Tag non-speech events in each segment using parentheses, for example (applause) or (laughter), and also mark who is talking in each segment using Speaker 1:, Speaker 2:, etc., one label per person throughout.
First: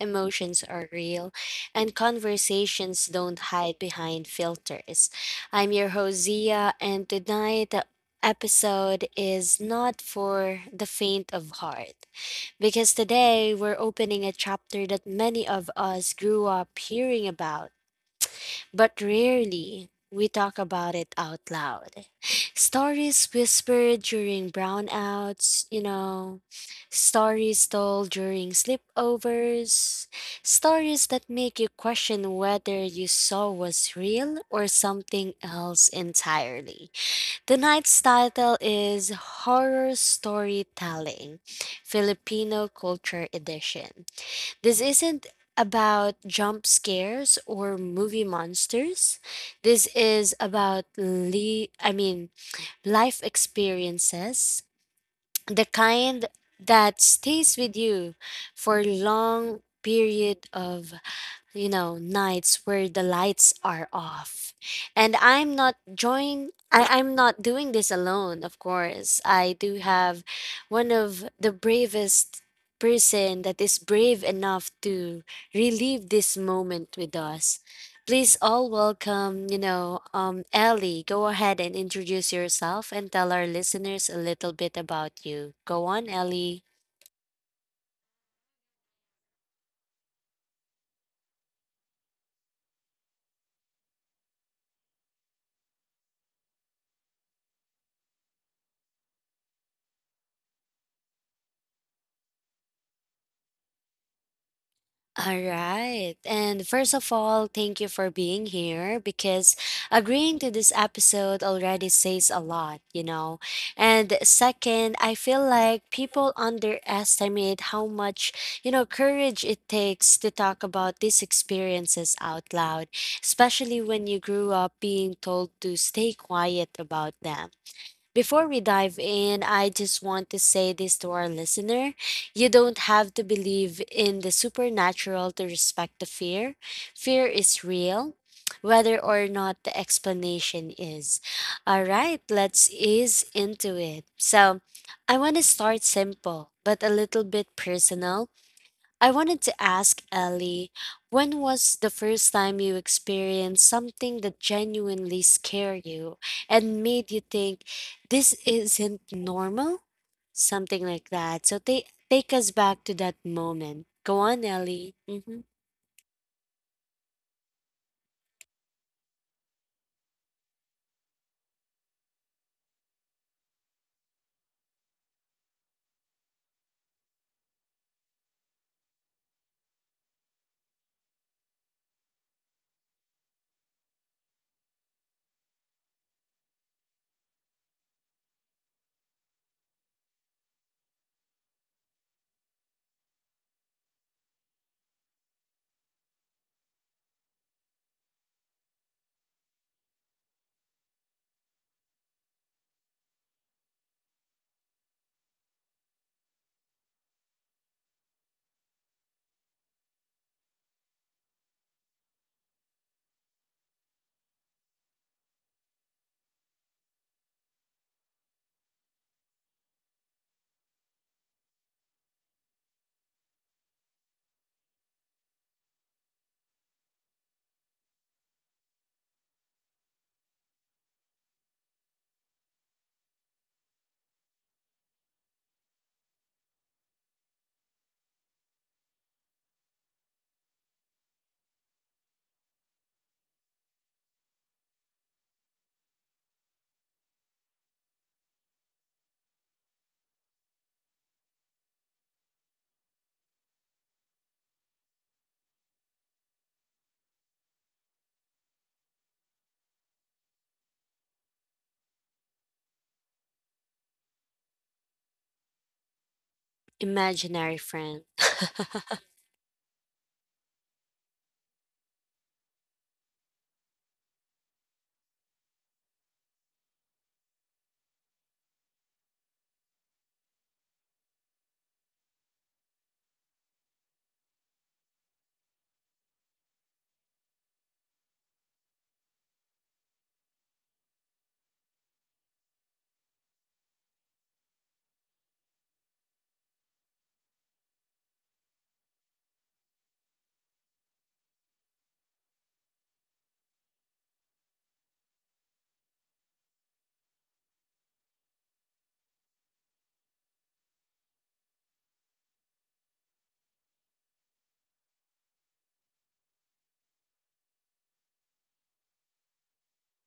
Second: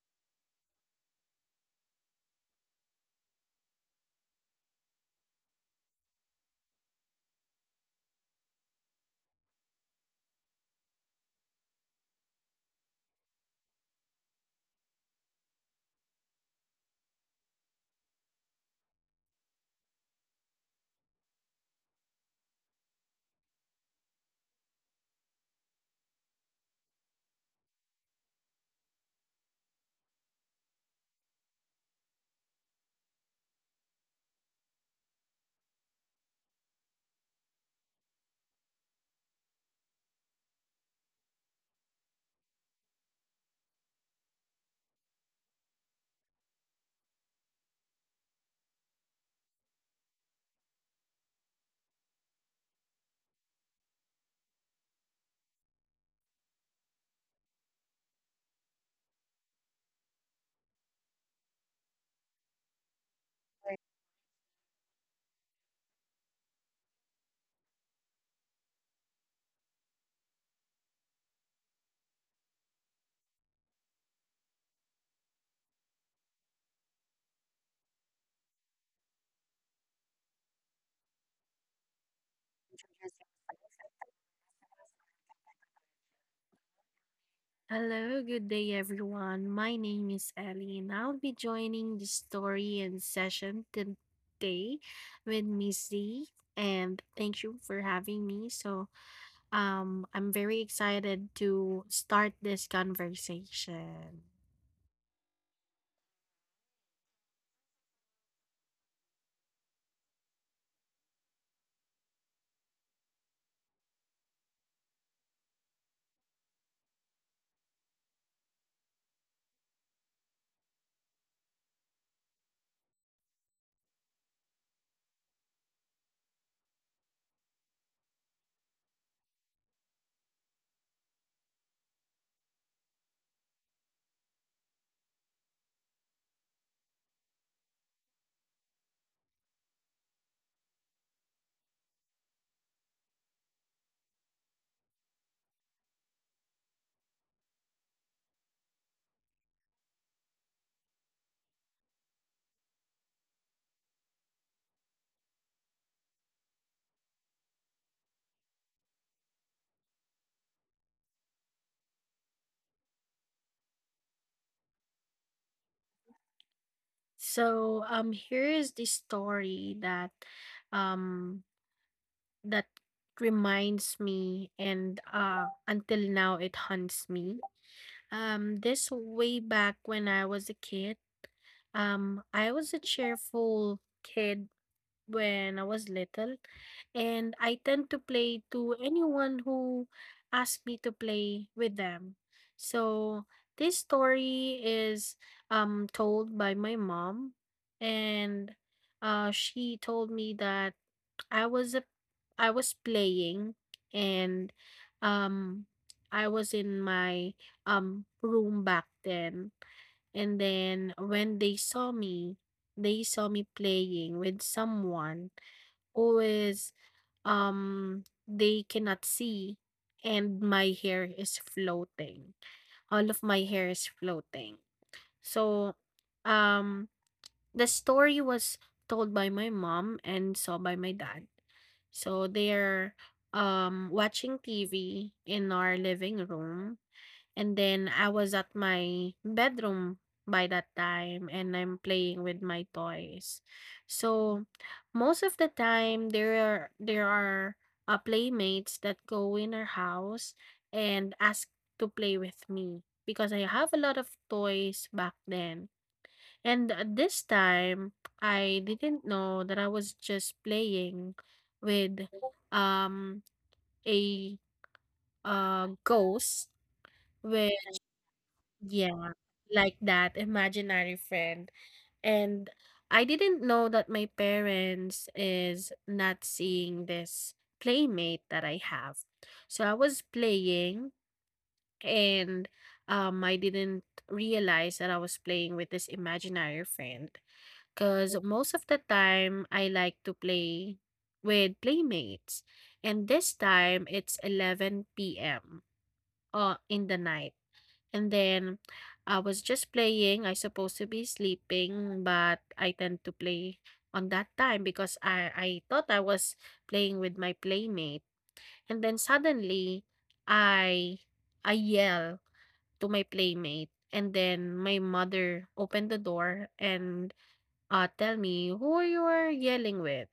Speaker 1: emotions are real, and conversations don't hide behind filters. I'm your host, Zia, and tonight the episode is not for the faint of heart because today we're opening a chapter that many of us grew up hearing about but rarely we talk about it out loud. Stories whispered during brownouts, stories told during sleepovers, stories that make you question whether you saw was real or something else entirely. Tonight's title is Horror Storytelling, Filipino Culture Edition. This isn't about jump scares or movie monsters. This is about life experiences, the kind that stays with you for long period of nights where the lights are off. And I'm not doing this alone, of course. I do have one of the bravest person that is brave enough to relive this moment with us. Please all welcome, Ellie, go ahead and introduce yourself and tell our listeners a little bit about you. Go on, Ellie.
Speaker 2: Hello, good day everyone. My name is Ellie and I'll be joining the story and session today with Miss Z, and thank you for having me. So I'm very excited to start this conversation.
Speaker 1: All right. And first of all, thank you for being here because agreeing to this episode already says a lot, you know. And second, I feel like people underestimate how much, you know, courage it takes to talk about these experiences out loud, especially when you grew up being told to stay quiet about them. Before we dive in, I just want to say this to our listener. You don't have to believe in the supernatural to respect the fear. Fear is real, whether or not the explanation is. All right, let's ease into it. So, I want to start simple, but a little bit personal I wanted to ask Ellie, when was the first time you experienced something that genuinely scared you and made you think this isn't normal? Something like that. So take take us back to that moment. Go on, Ellie. Hmm.
Speaker 2: So here is the story that um that reminds me, and until now it haunts me. This way back when I was a kid. I was a cheerful kid when I was little, and I tend to play to anyone who asks me to play with them. So this story is told by my mom, and she told me that I was a I was playing, and um I was in my room back then, and then when they saw me playing with someone who is, they cannot see, and my hair is floating. All of my hair is floating. So um the story was told by my mom and saw by my dad. So they're watching TV in our living room, and then I was at my bedroom by that time and I'm playing with my toys. So most of the time there are playmates that go in our house and ask to play with me because I have a lot of toys back then. And this time I didn't know that I was just playing with um a ghost. with
Speaker 1: Imaginary friend.
Speaker 2: yeah
Speaker 1: (laughs)
Speaker 2: like that, imaginary friend. And I didn't know that my parents is not seeing this playmate that I have. So I was playing, and I didn't realize that I was playing with this imaginary friend because most of the time I like to play with playmates. And this time it's 11 p.m, in the night. And then I was just playing. I supposed to be sleeping, but I tend to play on that time because I thought I was playing with my playmate. And then suddenly I I yell to my playmate. And then my mother opened the door and, tell me who you were yelling with,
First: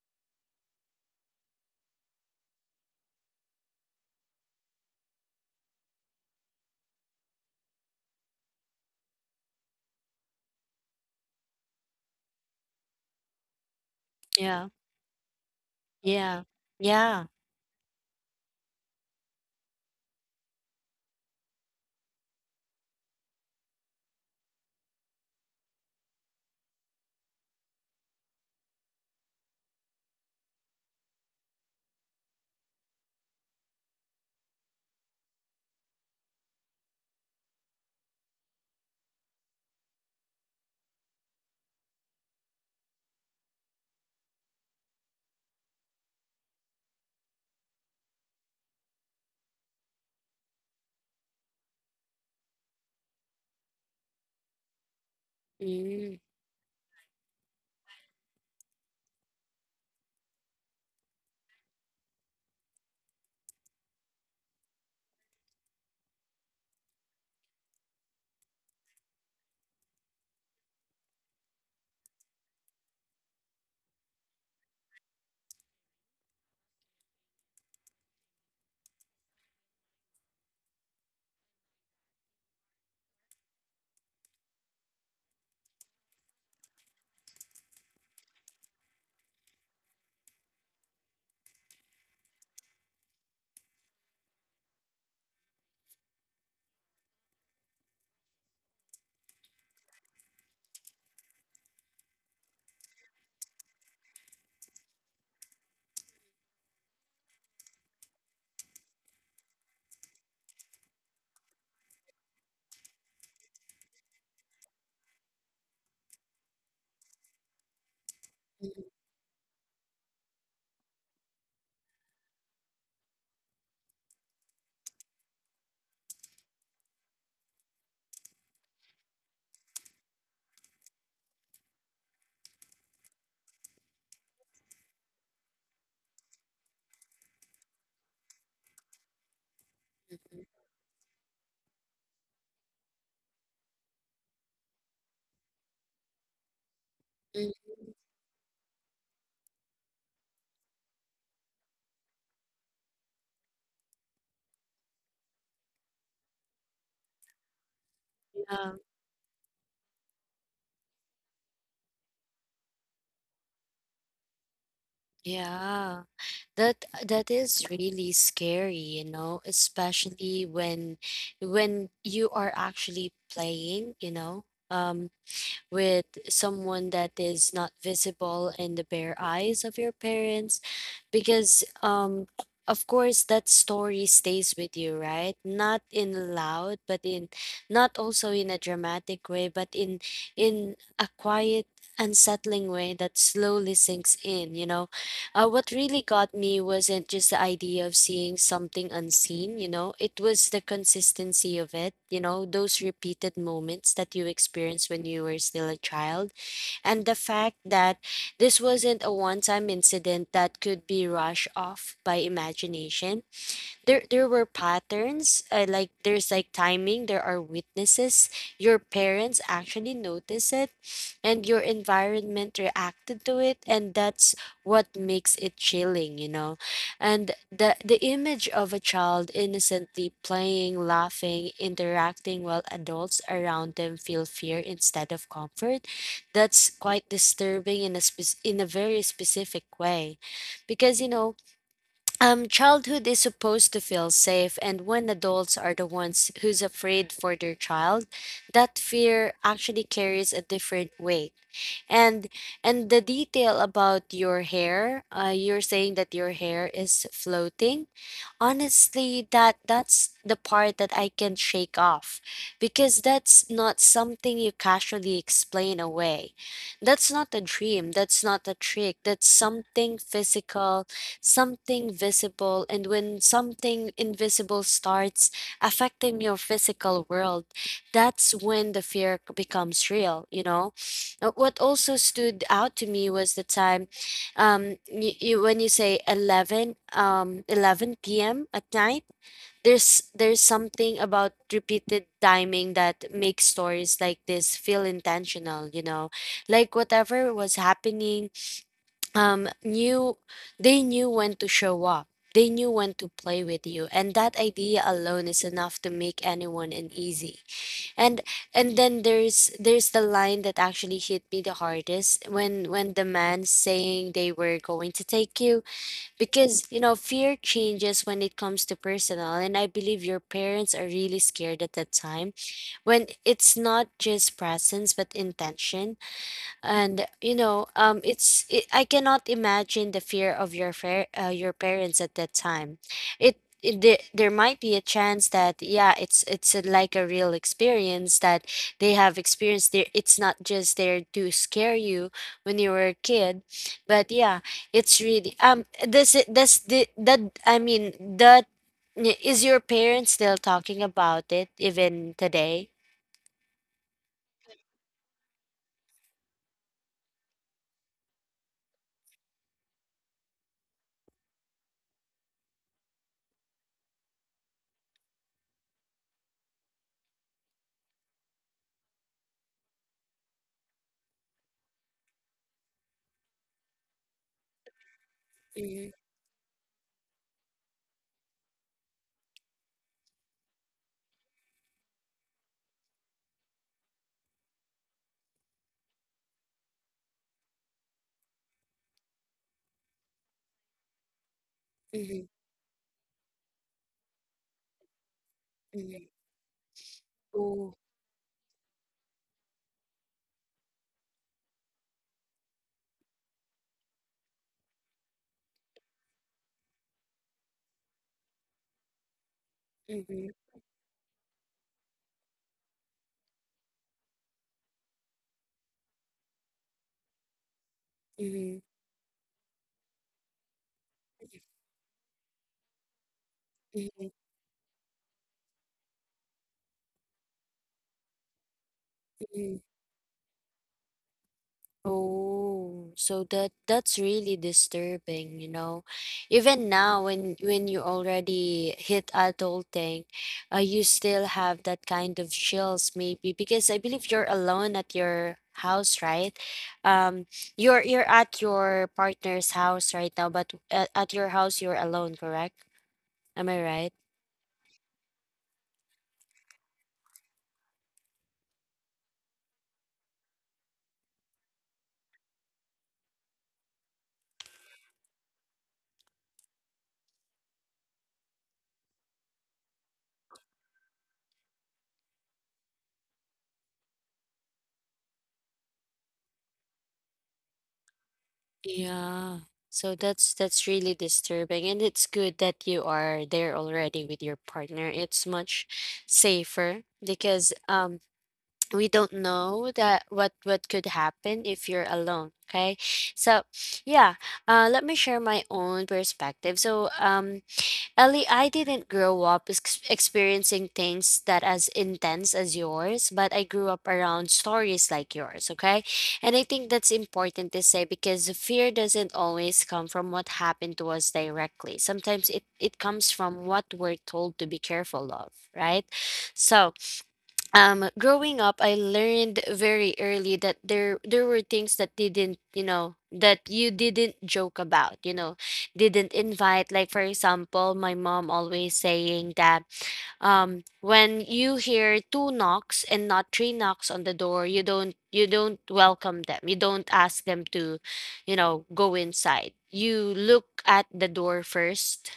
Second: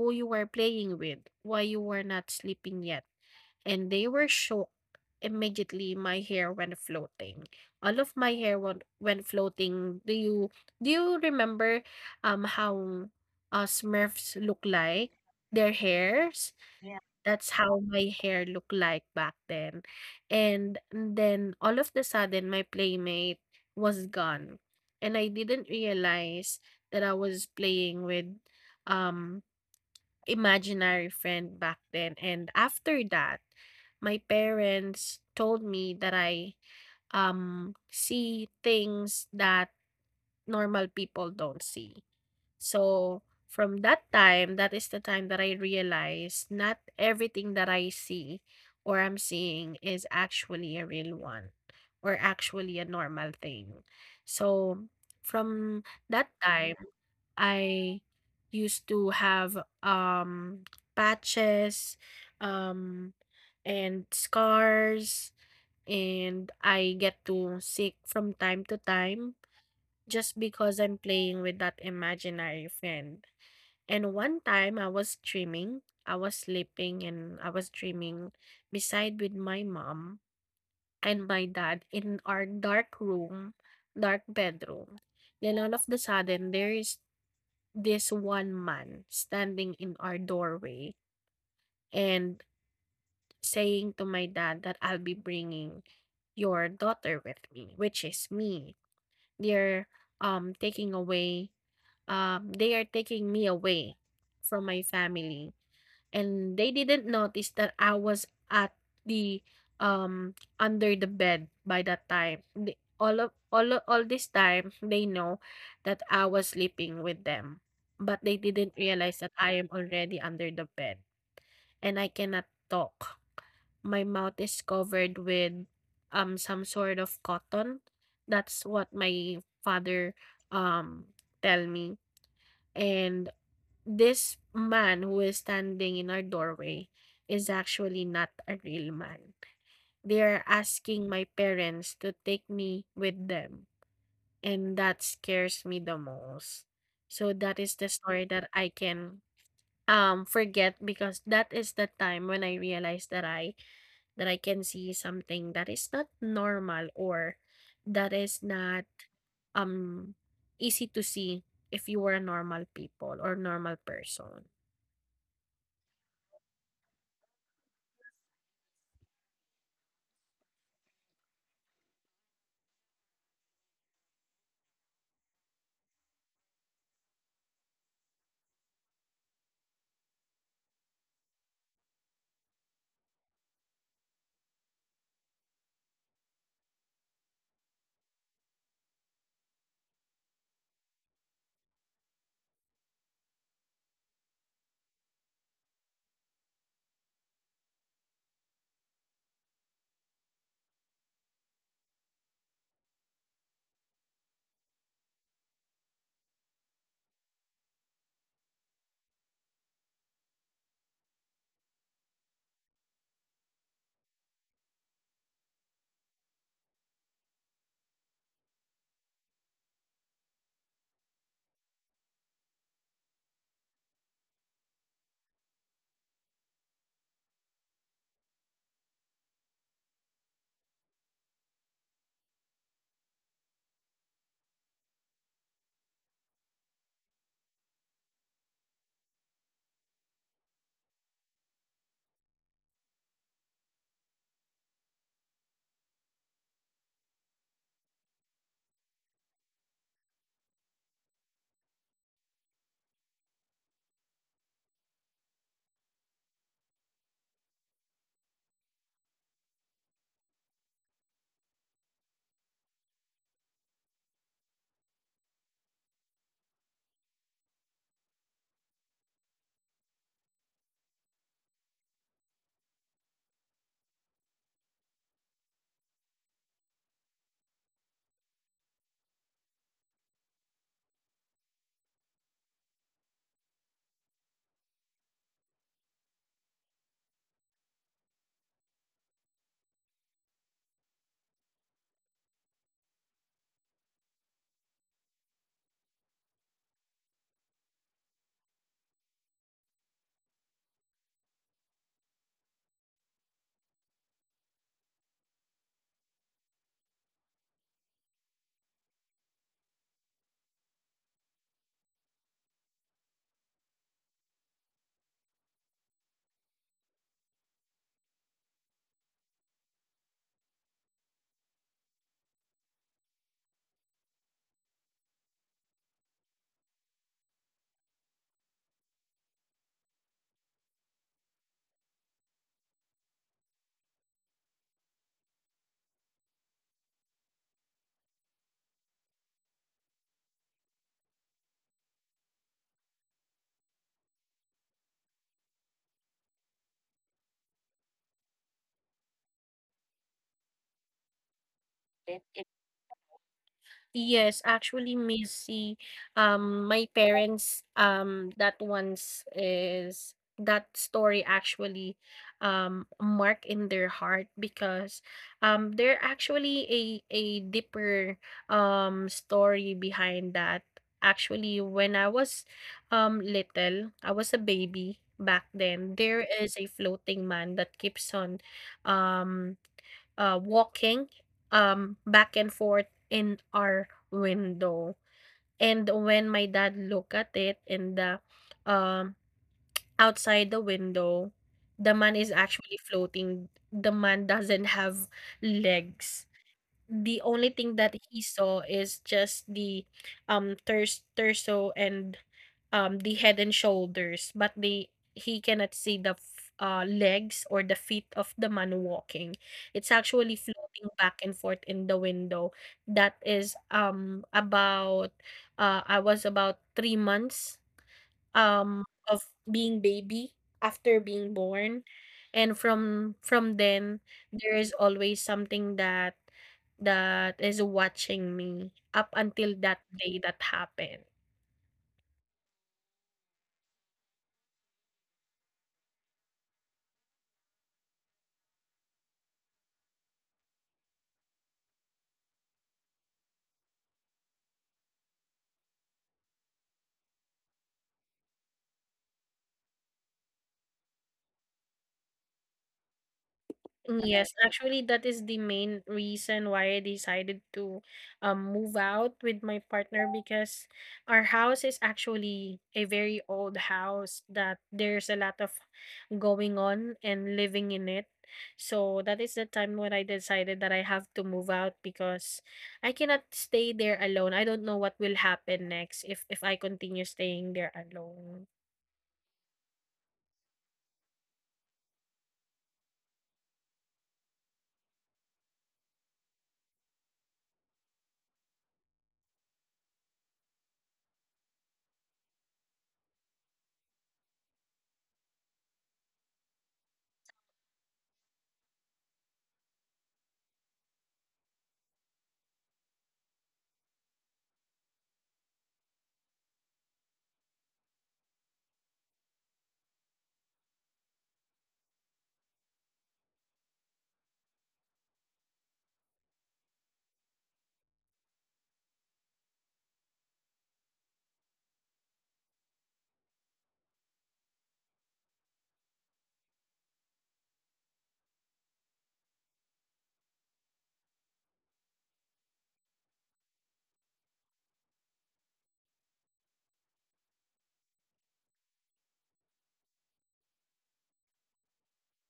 Speaker 2: who you were playing with, why you were not sleeping yet, and they were shocked. Immediately, my hair went floating. All of my hair went floating. Do you remember how Smurfs look
Speaker 1: Yeah.
Speaker 2: like? Their
Speaker 1: Yeah.
Speaker 2: hairs. Yeah.
Speaker 1: Yeah.
Speaker 2: That's how my hair looked like back then. And then all of the sudden, my playmate was gone, and I didn't realize that I was playing with um imaginary friend back then. And after that, my parents told me that I see things that normal people don't see. So from that time, that is the time that I realized not everything that I see or I'm seeing is actually a real one or actually a normal thing. So from
Speaker 1: Mm-hmm.
Speaker 2: that time, I used to have patches um and scars, and I get to sick from time to time just because I'm playing with that imaginary friend. And one time I was dreaming, I was sleeping and I was dreaming beside with my mom and my dad in our dark room, dark bedroom. Then all of the sudden there is this one man standing in our doorway and saying to my dad that I'll be bringing your daughter with me, which is me. They're um taking away they are taking me away from my family, and they didn't notice that I was at the, under the bed by that time. All of all this time they know that I was sleeping with them, but they didn't realize that I am already under the bed and I cannot talk. My mouth is covered with some sort of cotton. That's what my father um tell me. And this man who is standing in our doorway is actually not a real man. They are asking my parents to take me with them, and that scares me the most. So that is the story that I can forget because that is the time when I realized that I can see something that is not normal or that is not
Speaker 1: Yeah.
Speaker 2: um easy to see if you were a normal people or normal person.
Speaker 1: Yeah. That is really scary, you know, especially when you are actually playing, um, with someone that is not visible in the bare eyes of your parents, because of course that story stays with you, right, not in loud but in, not also in a dramatic way but in a quiet, unsettling way that slowly sinks in. What really got me wasn't just the idea of seeing something unseen, it was the consistency of it, those repeated moments that you experience when you were still a child. And the fact that this wasn't a one time incident that could be rushed off by imagination, there were patterns, like, there's, like, timing, there are witnesses, your parents actually notice it, and your environment reacted to it, and that's what makes it chilling. And the image of a child innocently playing, laughing, interacting while adults around them feel fear instead of comfort, that's quite disturbing in a very specific way, because childhood is supposed to feel safe, and when adults are the ones who's afraid for their child, that fear actually carries a different weight. And and the detail about your hair, you're saying that your hair is floating. Honestly, that's the part that I can shake off, because that's not something you casually explain away. That's not a dream, that's not a trick, that's something physical, something visible, and when something invisible starts affecting your physical world, that's when the fear becomes real, you know? What also stood out to me was the time you, you when you say 11 p.m. at night. There's something about repeated timing that makes stories like this feel intentional, you know, like whatever was happening, knew they knew when to show up, they knew when to play with you, and that idea alone is enough to make anyone uneasy. And and then there's the line that actually hit me the hardest, when the man saying they were going to take you, because fear changes when it comes to personal, and I believe your parents are really scared at that time, when it's not just presence but intention. And I cannot imagine the fear of your parents at that time. it, there might be a chance that, yeah, it's like a real experience that they have experienced there, it's not just there to scare you when you were a kid, but yeah, it's really. Does it, does the that I mean, that, is your parents still talking about it even today?
Speaker 2: Yes, actually, Missy, my parents, that once is that story actually mark in their heart because there actually a deeper story behind that. Actually, when I was little, I was a baby back then. There is a floating man that keeps on um walking, back and forth in our window. And when my dad looked at it in the, um, outside the window, the man is
Speaker 1: Mhm,
Speaker 2: actually floating. The man doesn't have
Speaker 1: mhm.
Speaker 2: legs. The only thing
Speaker 1: Oh,
Speaker 2: that he saw is just the thurs torso, and the head and shoulders, but the he cannot see the legs or the feet of the man walking. It's actually
Speaker 1: mhm,
Speaker 2: floating back and forth in the window. That is about, I was about 3 months
Speaker 1: mhm,
Speaker 2: of being baby after being born. And from then
Speaker 1: mhm,
Speaker 2: there is always something that, that is watching me up until
Speaker 1: mhm.
Speaker 2: that day that happened.
Speaker 1: Oh, so that's really disturbing, you know. Even now, when you already hit adulting, you still have that kind of chills, maybe because I believe you're alone at your house, right? Um, you're at your partner's house right now, but at your house you're alone, correct? Am I
Speaker 2: Mm,
Speaker 1: right?
Speaker 2: yes, actually, that is the main reason why I decided to, move out with my partner because our house is actually a very old house that there's a lot of going on and living in it. So that is the time when I decided that I have to move out because I cannot stay there alone. I don't know what will happen next if I continue staying there alone.
Speaker 1: Yeah. So that's really disturbing, and it's good that you are there already with your partner. It's much safer because (tsk) we don't know that what could happen if you're alone, okay? So, yeah, let me share my own perspective. So, Ellie, I didn't grow up experiencing things that as intense as yours, but I grew up around stories like yours, okay? And I think that's important to say, because fear doesn't always come from what happened to us directly. Sometimes it comes from what we're told to be careful of, right? So, growing up I learned very early that there were things that didn't, that you didn't joke about, didn't invite, like, for example, my mom always saying that when you hear two knocks and not three knocks on the door, you don't welcome them, you don't ask them to go inside, you look at the door first,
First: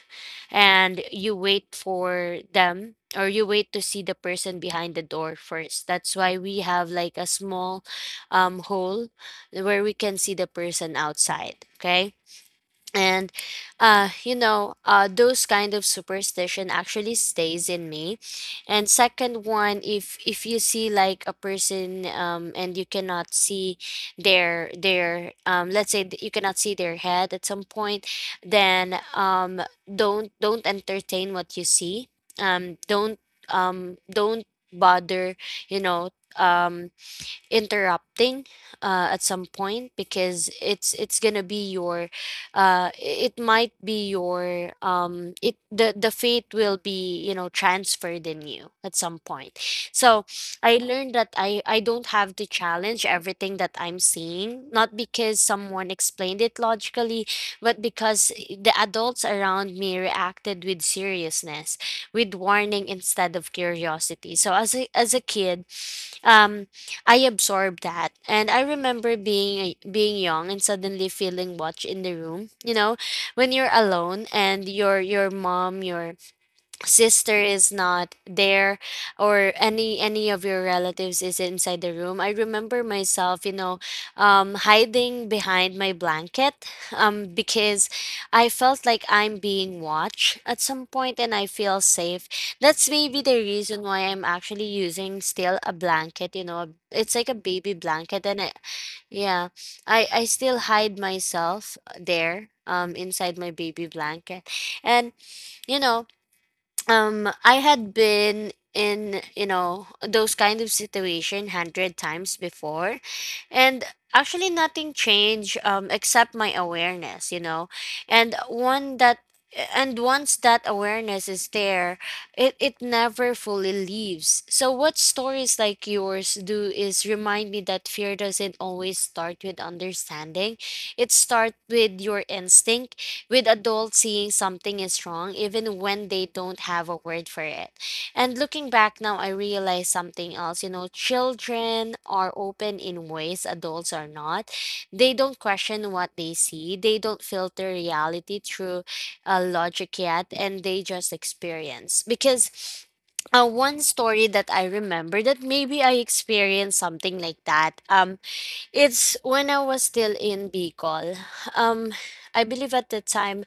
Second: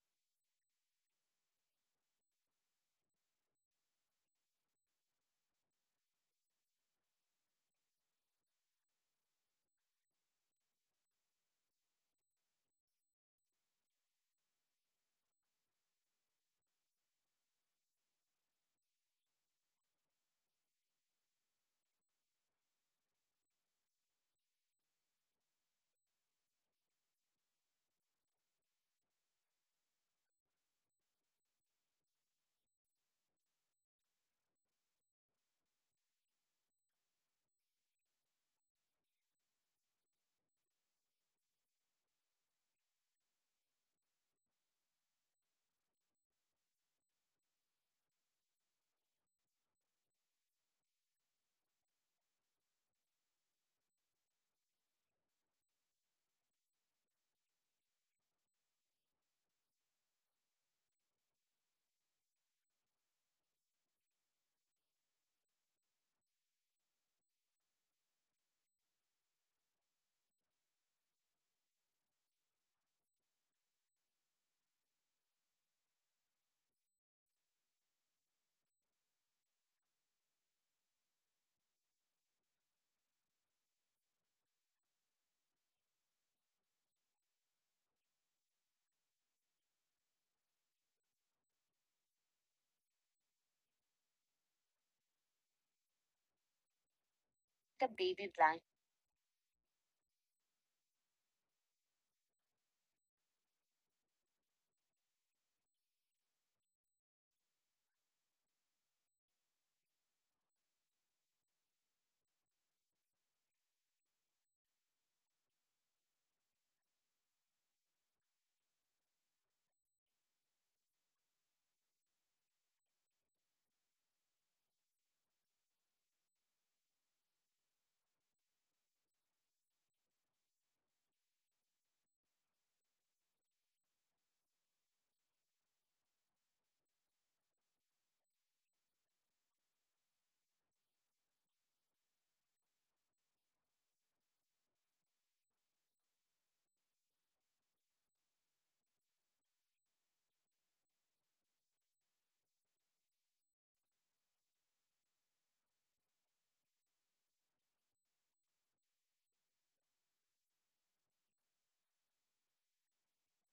Speaker 1: and you wait for them, or you wait to see the person behind the door first. That's why we have, like, a small hole where we can see the person outside. Okay. And those kind of superstition actually stays in me. And second one, if you see, like, a person, and you cannot see their let's say that you cannot see their head at some point, then don't entertain what you see, um don't don't bother, you know um interrupting, at some point, because it's gonna be your it might be your it the fate will be, transferred in you at some point. So I learned that I don't have to challenge everything that I'm seeing, not because someone explained it logically, but because the adults around me reacted with seriousness, with warning instead of curiosity. So, as a kid, um I absorbed that. And I remember being young and suddenly feeling watched in the room, you know, when you're alone, and your mom, your sister is not there, or any of your relatives is inside the room. I remember myself, hiding behind my blanket, because I felt like I'm being watched at some point, and I feel safe. That's maybe the reason why I'm actually using still a blanket, it's like a baby blanket. And yeah, I still hide myself there, inside my baby blanket. And you know I had been in, those kind of situation hundred times before, and actually nothing changed, except my awareness, you know. And one that and once that awareness is there, it never fully leaves. So what stories like yours do is remind me that fear doesn't always start with understanding, it starts with your instinct, with adults seeing something is wrong even when they don't have a word for it. And looking back now, I realize something else. You know, children are open in ways adults are not. They don't question what they see, they don't filter reality through logic yet, and they just experience. Because one story that I remember that maybe I experienced something like that. It's when I was still in Bicol. Um, I believe at the time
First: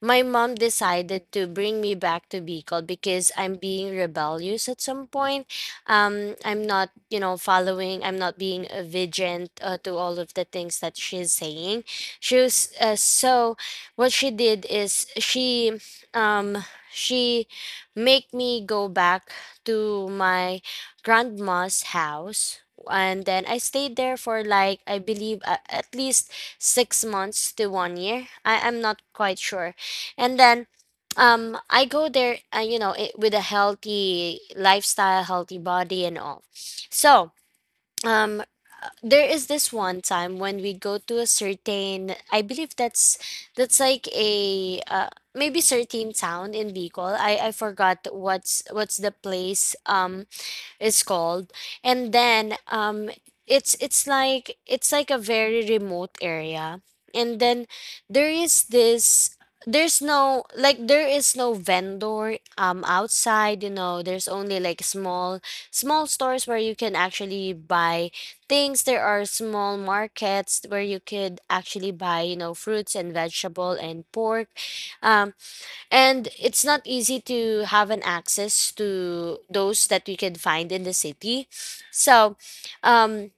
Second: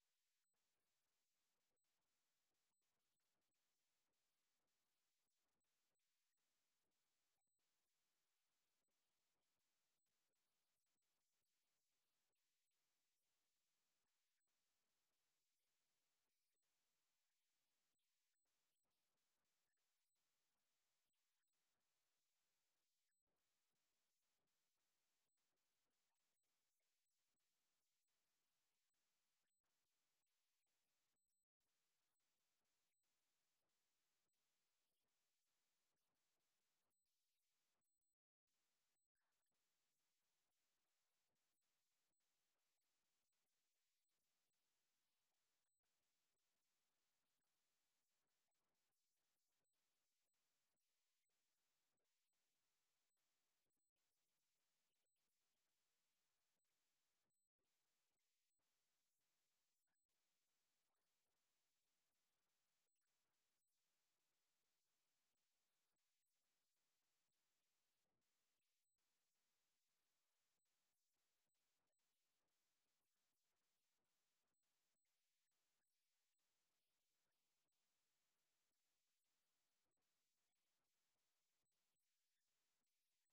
Speaker 1: my mom decided to bring me back to Bicol because I'm being rebellious at some point. I'm not, following, I'm not being vigilant to all of the things that she's saying. So what she did is um, she make me go back to my grandma's house. And then I stayed there for, like, I believe, at least 6 months to one year. I'm not quite sure. And then I go there, with a healthy lifestyle, healthy body and all. So um there is this one time when we go to a certain, I believe that's like a maybe certain town in Bicol. I forgot what's the place is called. And then it's like a very remote area. And then there is this, there's no like, there is no vendor outside, you know. There's only like small, small stores where you can actually buy things. There are small markets where you could actually buy, you know, fruits and vegetable and pork. um and it's not easy to have an access to those that we can find in the city. So, um,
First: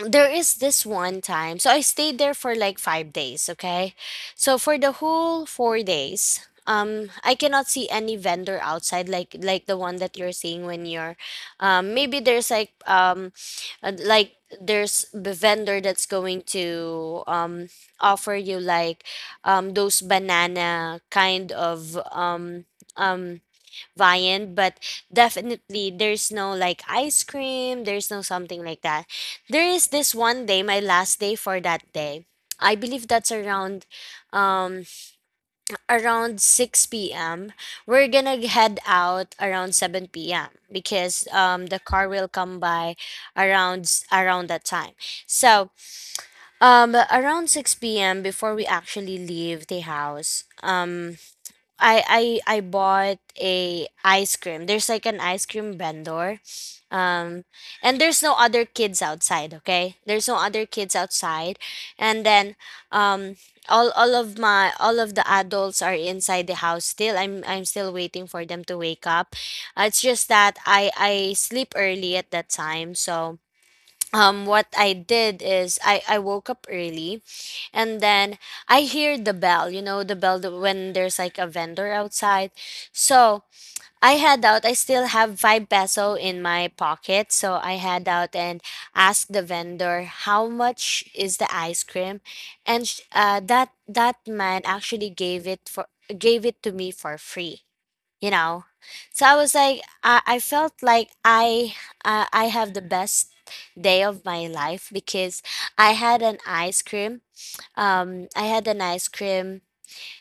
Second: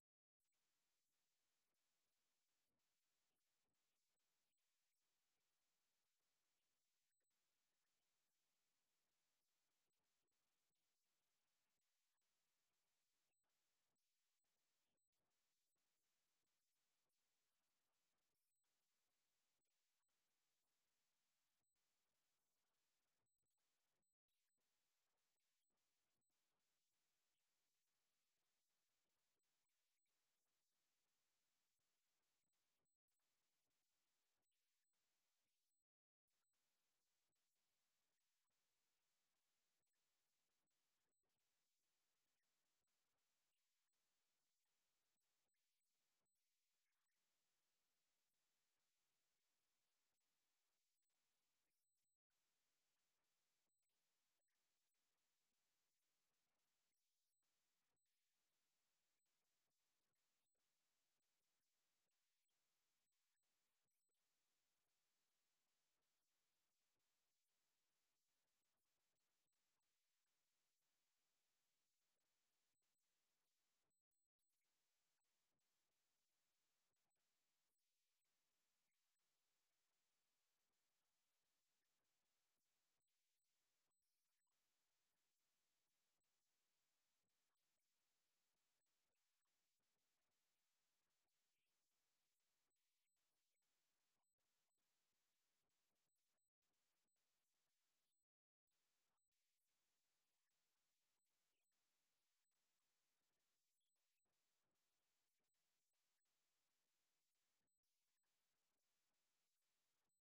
Speaker 1: there is this one time. So I stayed there for like 5 days, okay? So for the whole 4 days, I cannot see any vendor outside, like the one that you're seeing when you're, maybe there's like, uh, like there's the vendor that's going to, offer you like, those banana kind of, um viand. But definitely there's no like ice cream, there's no something like that. There is this one day, my last day for that day. I believe that's around, um around 6 p.m. We're gonna head out around 7 p.m. because the car will come by around around that time. So around 6 p.m., before we actually leave the house, I bought a ice cream. There's like an ice cream vendor. Um and there's no other kids outside, okay? There's no other kids outside. And then um all of the adults are inside the house still. I'm still waiting for them to wake up. It's just that I sleep early at that time. So what I did is I woke up early. And then I hear the bell, you know, the bell that when there's like a vendor outside. So I had out, I still have five peso in my pocket. So I had out and asked the vendor, how much is the ice cream? And that man actually gave it to me for free, you know. So I felt like I have the best day of my life because I had an ice cream. I had an ice cream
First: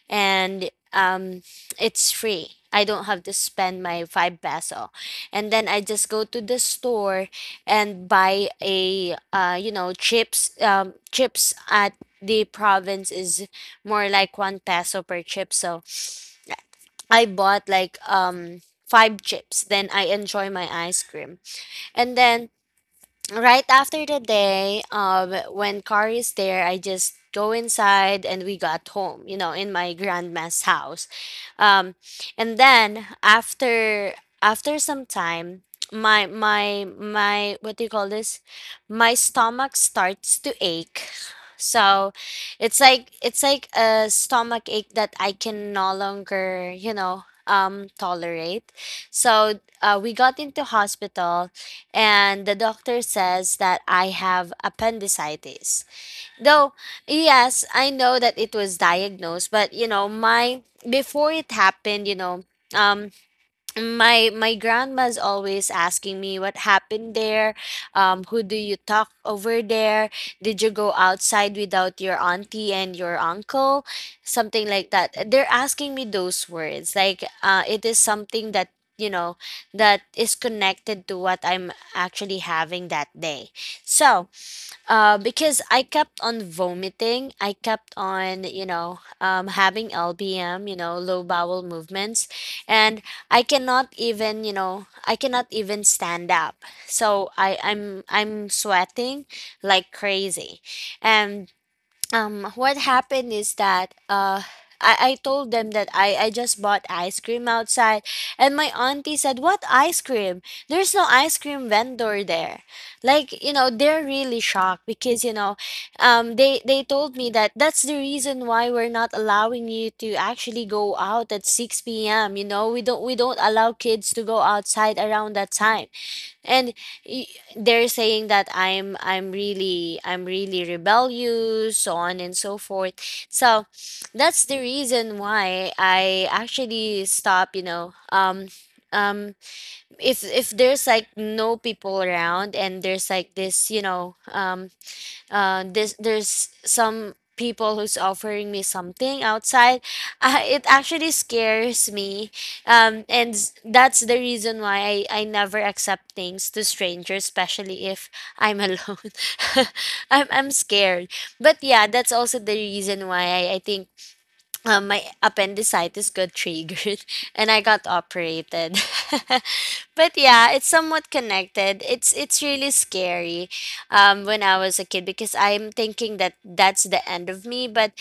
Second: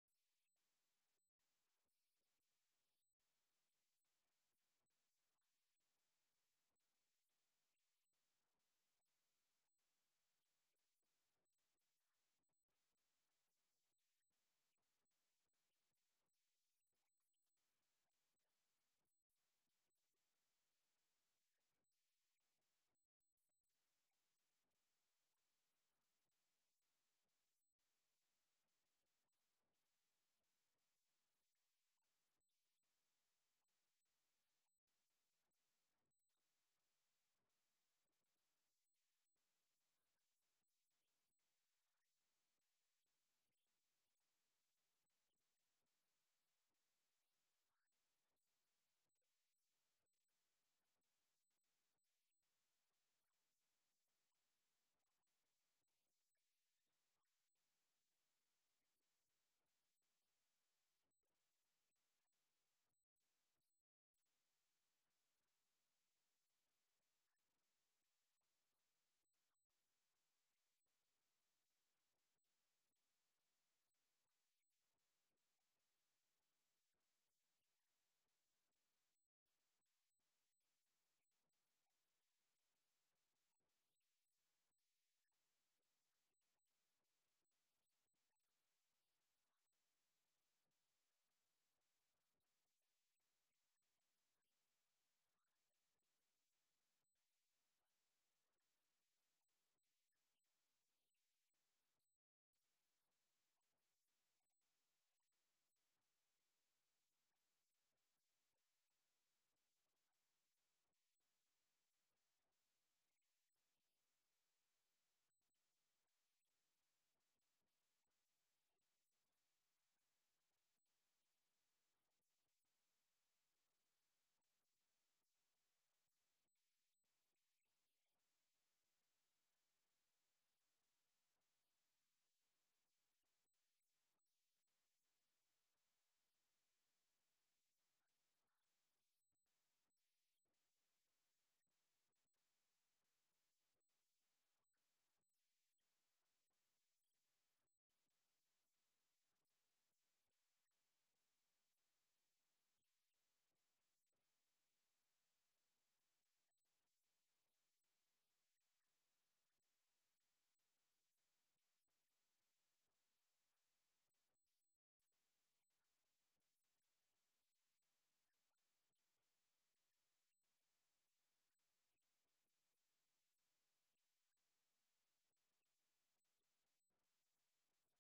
Speaker 1: and It's free, I don't have to spend my five peso. And then I just go to the store and buy a you know chips, chips at the province is more like one peso per chip. So I bought like five chips. Then I enjoy my ice cream. And then right after the day, when car is there, I just go inside and we got home, you know, in my grandma's house. Um, and then after, after some time, my what do you call this? My stomach starts to ache. So it's like a stomach ache that I can no longer, you know, tolerate. So we got into hospital and the doctor says that I have appendicitis. Though, yes, I know that it was diagnosed, but you know, my, before it happened, you know, um my, my grandma's always asking me what happened there, who do you talk over there, did you go outside without your auntie and your uncle, something like that. They're asking me those words like, it is something that, you know, that is connected to what I'm actually having that day. So because I kept on vomiting. I kept on, you know, having LBM, you know, low bowel movements, and I cannot even, you know, I cannot even stand up. So I'm sweating like crazy. And what happened is that I told them that I just bought ice cream outside. And my auntie said, what ice cream? There's no ice cream vendor there. Like, you know, they're really shocked because, you know, they told me that that's the reason why we're not allowing you to actually go out at 6 p.m. You know, we don't allow kids to go outside around that time. And y- they're saying that I'm really rebellious, so on and so forth. So that's the reason why I actually stop, you know. Um if there's like no people around, and there's like this, you know, this, there's some people who's offering me something outside (laughs) it actually scares me. And that's the reason why I never accept things to strangers, especially if I'm alone. (laughs) I'm scared. But yeah, that's also the reason why I think my appendicitis got triggered (laughs) and I got operated. (laughs) But yeah, it's somewhat connected. It's really scary when I was a kid because I'm thinking that that's the end of me. But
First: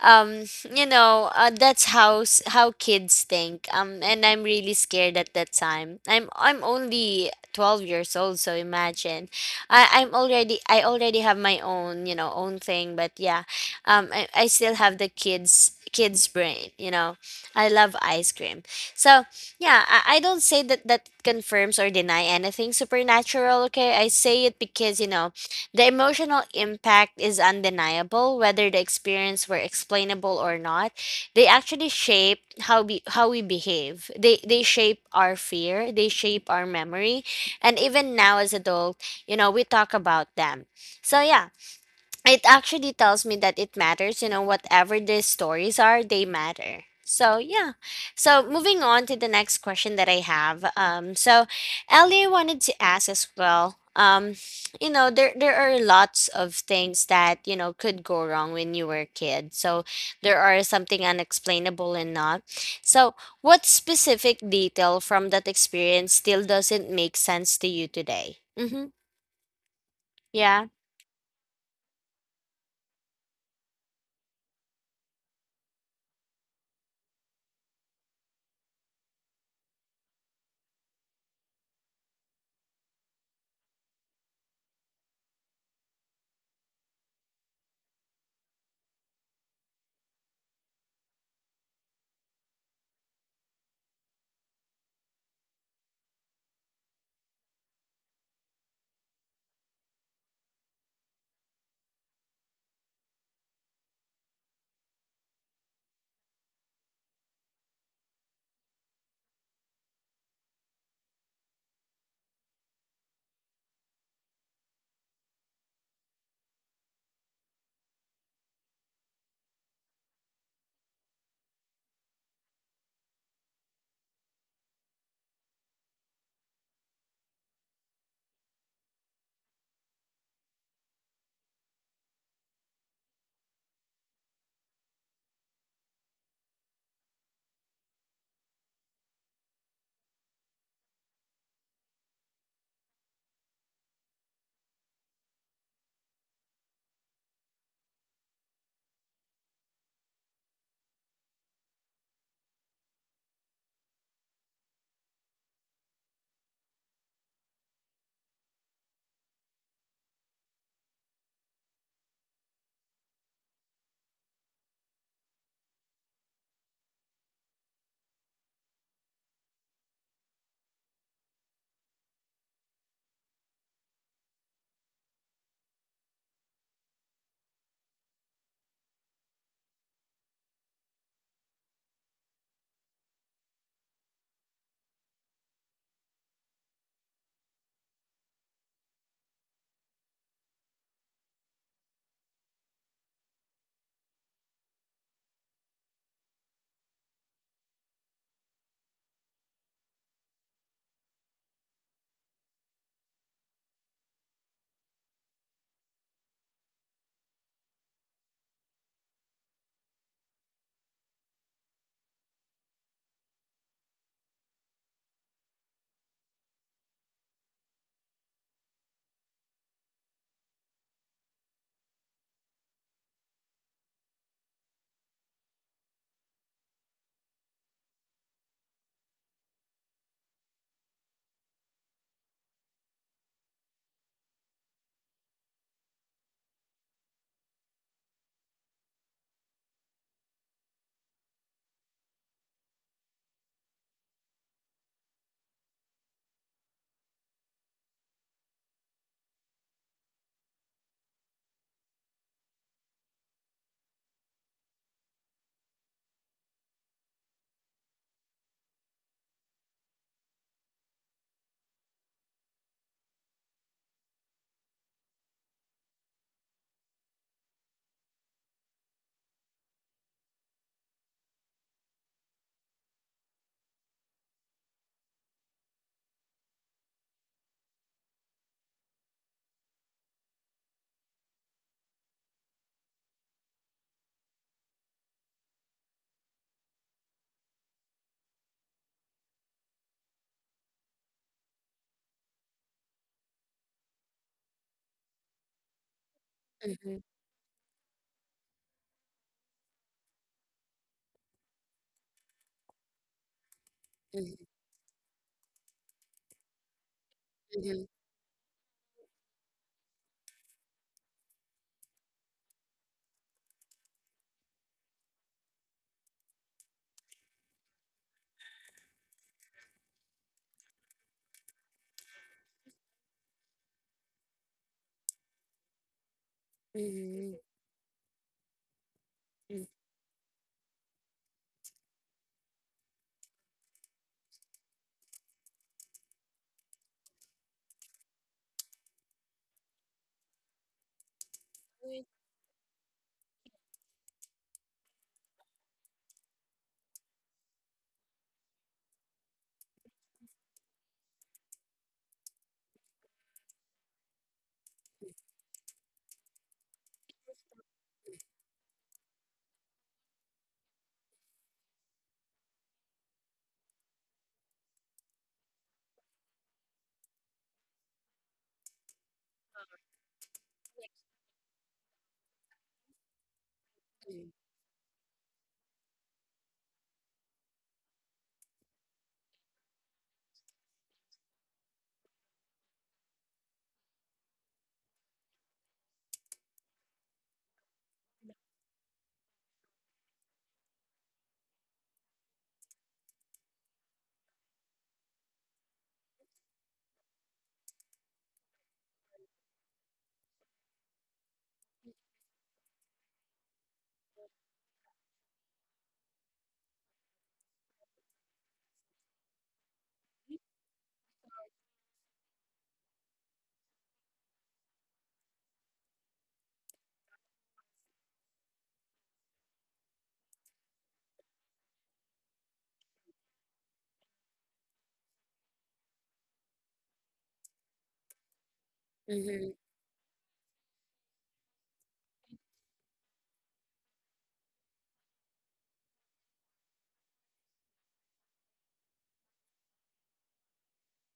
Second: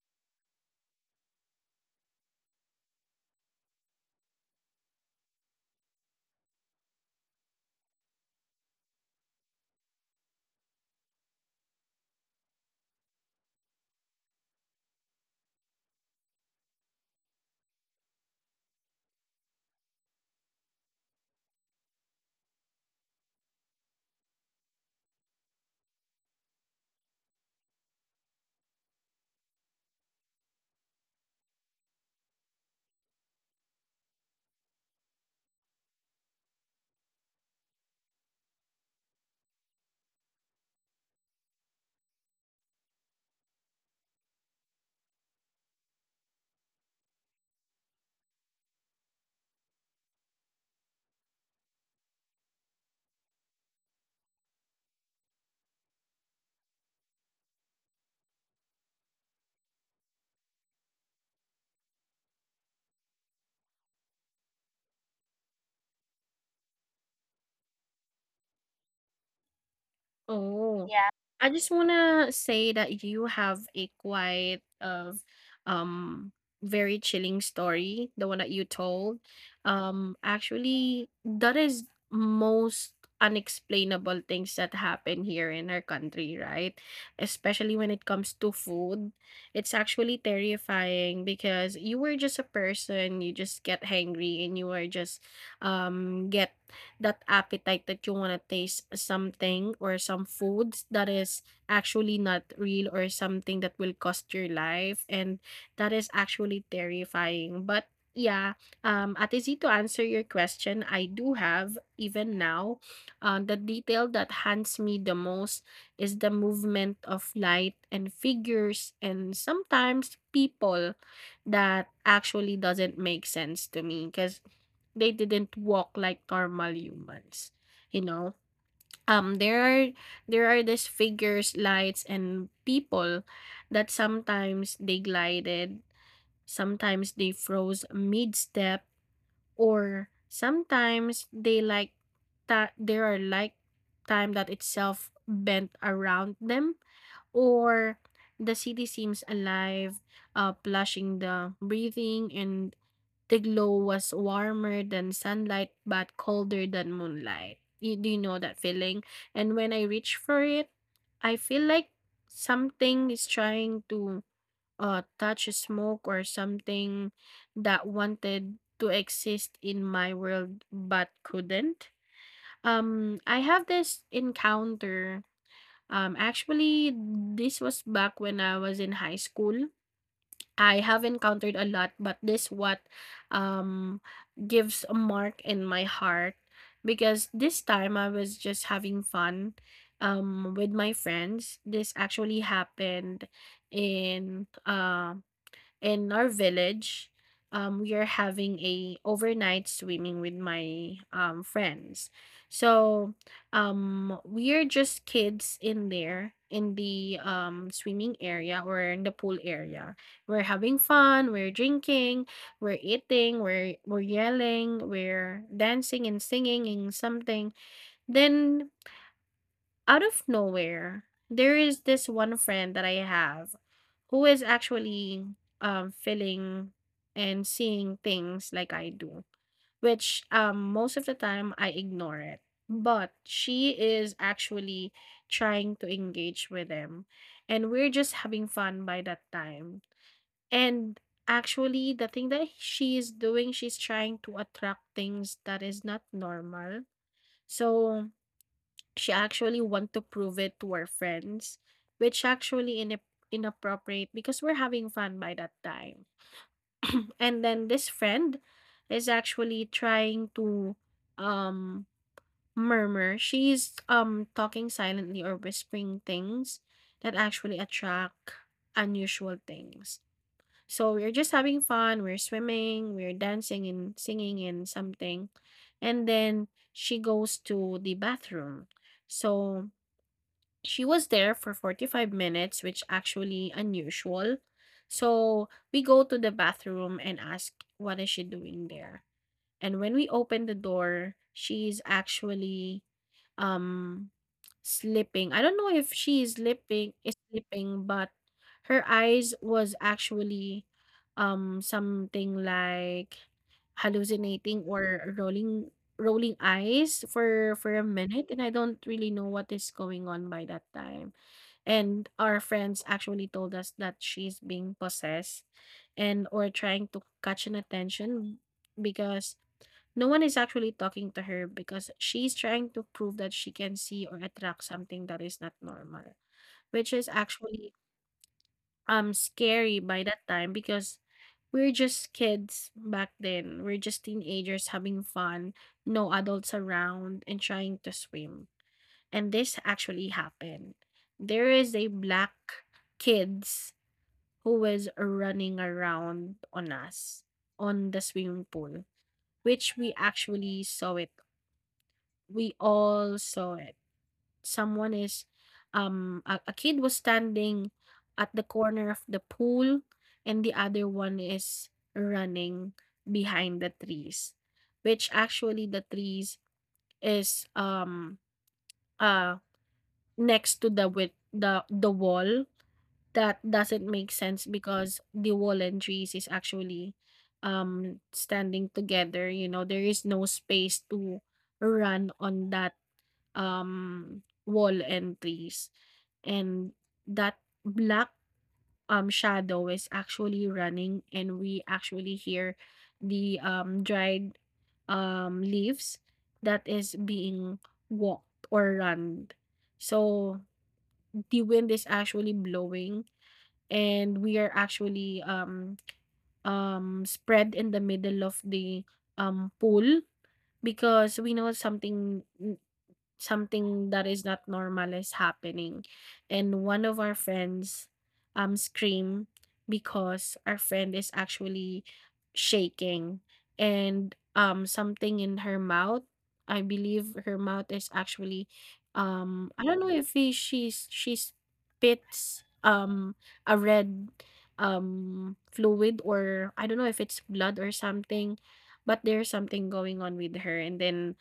Speaker 1: um, you know, that's how kids think. And I'm really scared at that time. I'm only 12 years old, so imagine, I already have my own, you know, own thing. But yeah, I still have the kids brain, you know. I love ice cream. So yeah, I don't say that that confirms or deny anything supernatural, okay? I say it because, you know, the emotional impact is undeniable, whether the experience were explainable or not. They actually shape how we behave. They shape our fear, they shape our memory. And even now as adult, you know, we talk about them. So yeah, it actually tells me that it matters, you know. Whatever the stories are, they matter. So yeah, so moving on to the next question that I have. So Ellie wanted to ask as well. You know, there are lots of things that, you know, could go wrong when you were a kid. So there are something unexplainable and not. So what specific detail from that experience still doesn't make sense to you today? Mm-hmm. Yeah.
Speaker 2: Oh, yeah. I just wanna say that you have a quite of um very chilling story, the one that you told. Actually, that is most unexplainable things that happen here in our country, right? Especially when it comes to food. It's actually terrifying because you were just a person, you just get hangry, and you are just get that appetite that you wanna taste something or some foods that is actually not real or something that will cost your life, and that is actually terrifying. But yeah, Ate Z, to answer your question, I do have even now, the detail that haunts me the most is the movement of light and figures and sometimes people that actually doesn't make sense to me because they didn't walk like normal humans, you know. Um there are there are these figures, lights, and people that sometimes they glided, sometimes they froze mid step, or sometimes they like that there are like time that itself bent around them. Or the city seems alive, plushing the breathing, and the glow was warmer than sunlight but colder than moonlight. You, do you know that feeling? And when I reach for it, I feel like something is trying to, touch a smoke or something that wanted to exist in my world but couldn't. I have this encounter. Actually, this was back when I was in high school. I have encountered a lot, but this what um gives a mark in my heart because this time I was just having fun with my friends. This actually happened in um in our village. We are having a overnight swimming with my, friends. So we are just kids in there in the, swimming area or in the pool area. We're having fun. We're drinking. We're eating. We're yelling. We're dancing and singing and something. Then out of nowhere, there is this one friend that I have who is actually, feeling and seeing things like I do, which, most of the time I ignore it. But she is actually trying to engage with them. And we're just having fun by that time. And actually, the thing that she is doing, she's trying to attract things that is not normal. So she actually want to prove it to her friends, which actually in inappropriate because we're having fun by that time. (clears throat) And then this friend is actually trying to um murmur. She's talking silently or whispering things that actually attract unusual things. So we're just having fun, we're swimming, we're dancing and singing and something. And then she goes to the bathroom. So she was there for 45 minutes, which actually unusual. So we go to the bathroom and ask what is she doing there. And when we open the door, she's actually, um, sleeping. I don't know if she
Speaker 1: Mm-hmm.
Speaker 2: is sleeping, but her eyes was actually something like hallucinating or rolling eyes for a minute, and I don't really know what is going on by that time. And our friends actually told us that she's being possessed and or trying to catch an attention because no one is actually talking to her because she's trying to prove that she can see or attract something that is not normal, which is
Speaker 1: Mm-hmm.
Speaker 2: actually
Speaker 1: Mhm,
Speaker 2: scary by that time because we're just kids back then. We're just teenagers having fun, no adults around and trying to swim. And this actually happened. There is a black kids who was running around on us on the swimming pool, which we actually saw it we all saw it. Someone is, a kid was standing at the corner of the pool, and the other one is running behind the trees, which actually the trees is uh next to the with the wall that doesn't make
Speaker 1: mhm,
Speaker 2: sense because the wall and trees is actually standing together, you know, there is no space to run on that wall and trees. And that black shadow is actually running, and we actually hear the dried leaves that is being walked or run. So the wind is actually blowing, and we are actually spread in the middle of the pool because we know something that is not normal is happening. And one of our friends screamed because our friend is actually shaking and something in her mouth. I believe her mouth is actually I don't know if he, she's she spits a red fluid, or I don't know if it's blood or something, but there's something going on with her. And then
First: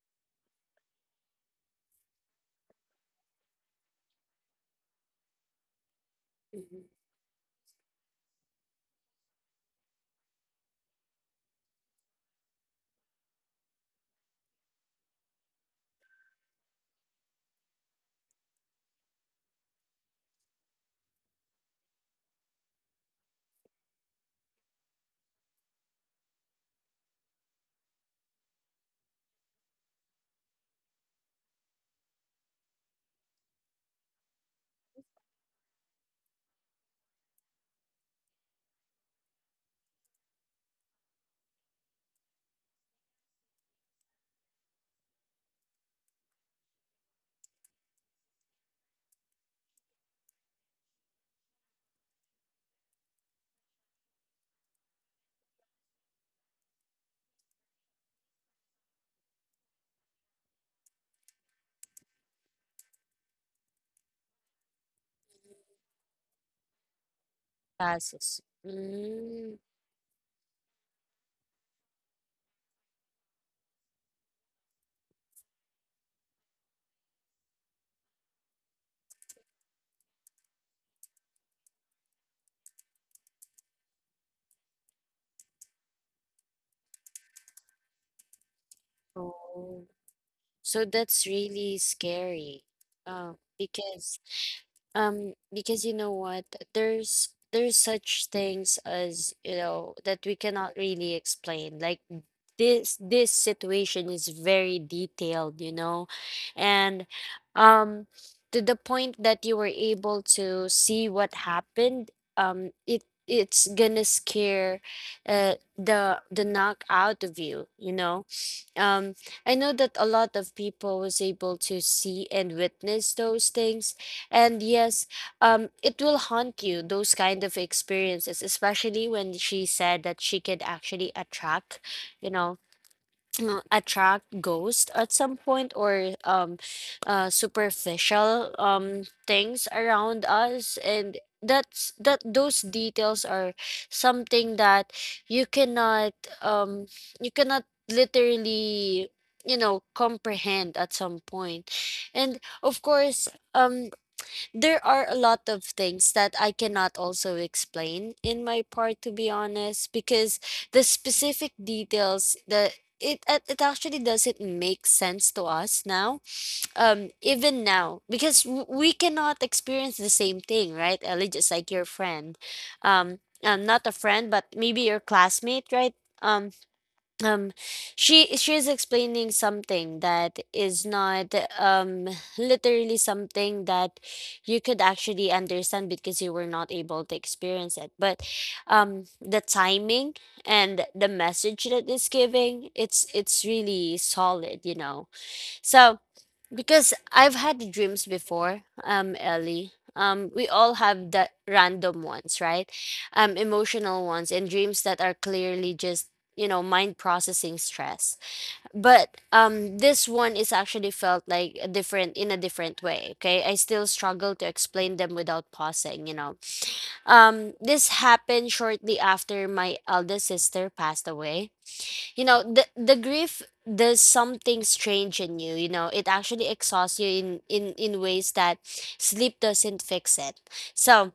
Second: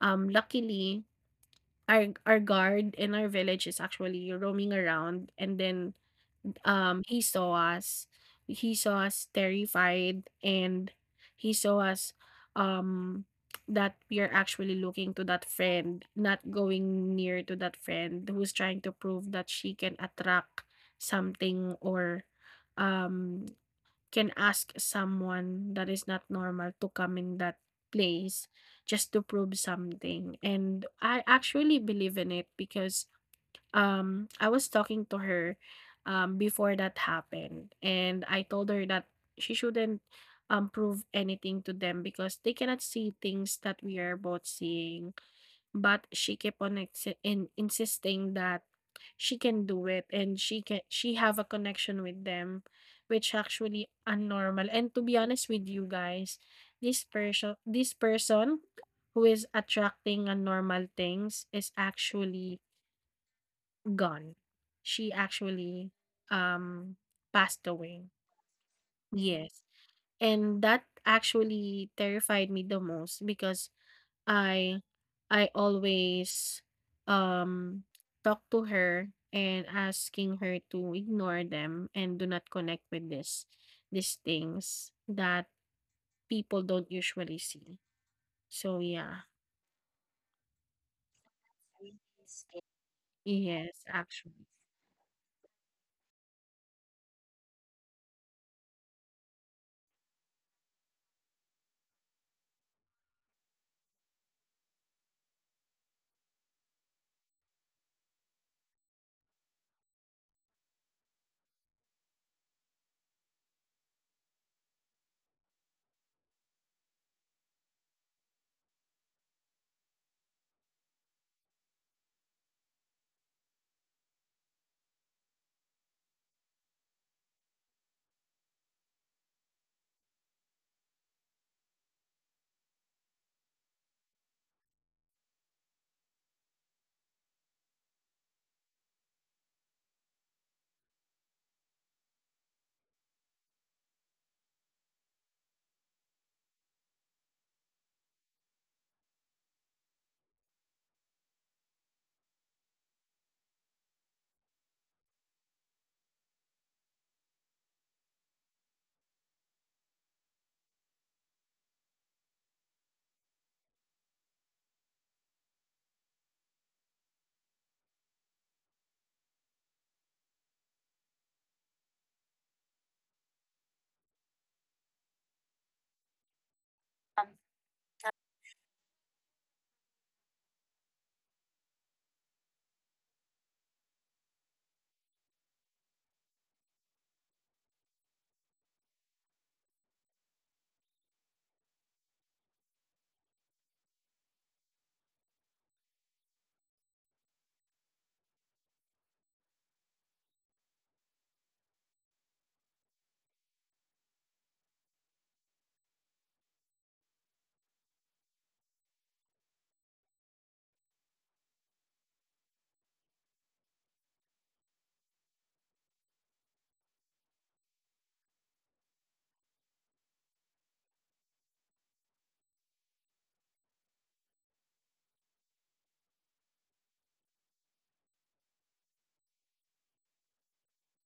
Speaker 2: luckily our guard in our village is actually roaming around, and then
Speaker 1: mhm.
Speaker 2: he saw us, terrified, and he saw us um that we are actually looking to that friend, not going near to that friend who's trying to prove that she can attract something or um can ask someone that is not normal to come in that place just to prove something. And I actually believe in it because I was talking to her before that happened, and I told her that she shouldn't prove anything to them because they cannot see things that we are both seeing, but she kept on exi in insisting that she can do it and she can she have a connection with them, which actually abnormal. And to be honest with you guys, this person who is attracting abnormal things is actually gone. She actually um passed away.
Speaker 1: Passes. Mm,
Speaker 2: Yes. And that actually terrified me the most because I always, um, talk to her and asking her to ignore them and do not connect with this these things that people don't usually see. So, yeah.
Speaker 1: oh. So that's really scary.
Speaker 2: Yes,
Speaker 1: Because.
Speaker 2: actually.
Speaker 1: Because you know what, there's such things as, you know, that we cannot really explain. Like this situation is very detailed, you know. And um to the point that you were able to see what happened, it's gonna scare the knock out of you, you know. Um I know that a lot of people was able to see and witness those things. And yes, it will haunt you, those kind of experiences, especially when she said that she could actually attract, you know, (clears throat) attract ghosts at some point. Or superficial, things around us. And that's, that those details are something that you cannot, um you cannot literally, you know, comprehend at some point. And of course, um there are a lot of things that I cannot also explain in my part, to be honest, because the specific details, the, it actually doesn't make sense to us now, even now, because we cannot experience the same thing, right, Ellie? Just like your friend, um not a friend, but maybe your classmate, right? Um, um she she's explaining something that is not literally something that you could actually understand because you were not able to experience it. But the timing and the message that it's giving, it's really solid, you know. So, because I've had dreams before, Ellie. We all have the random ones, right? Emotional ones and dreams that are clearly just, you know, mind processing stress. But this one is actually felt like a different in a different way. Okay, I still struggle to explain them without pausing. This happened shortly after my eldest sister passed away. The grief does something strange in you you know It actually exhausts you in ways that sleep doesn't fix it. So,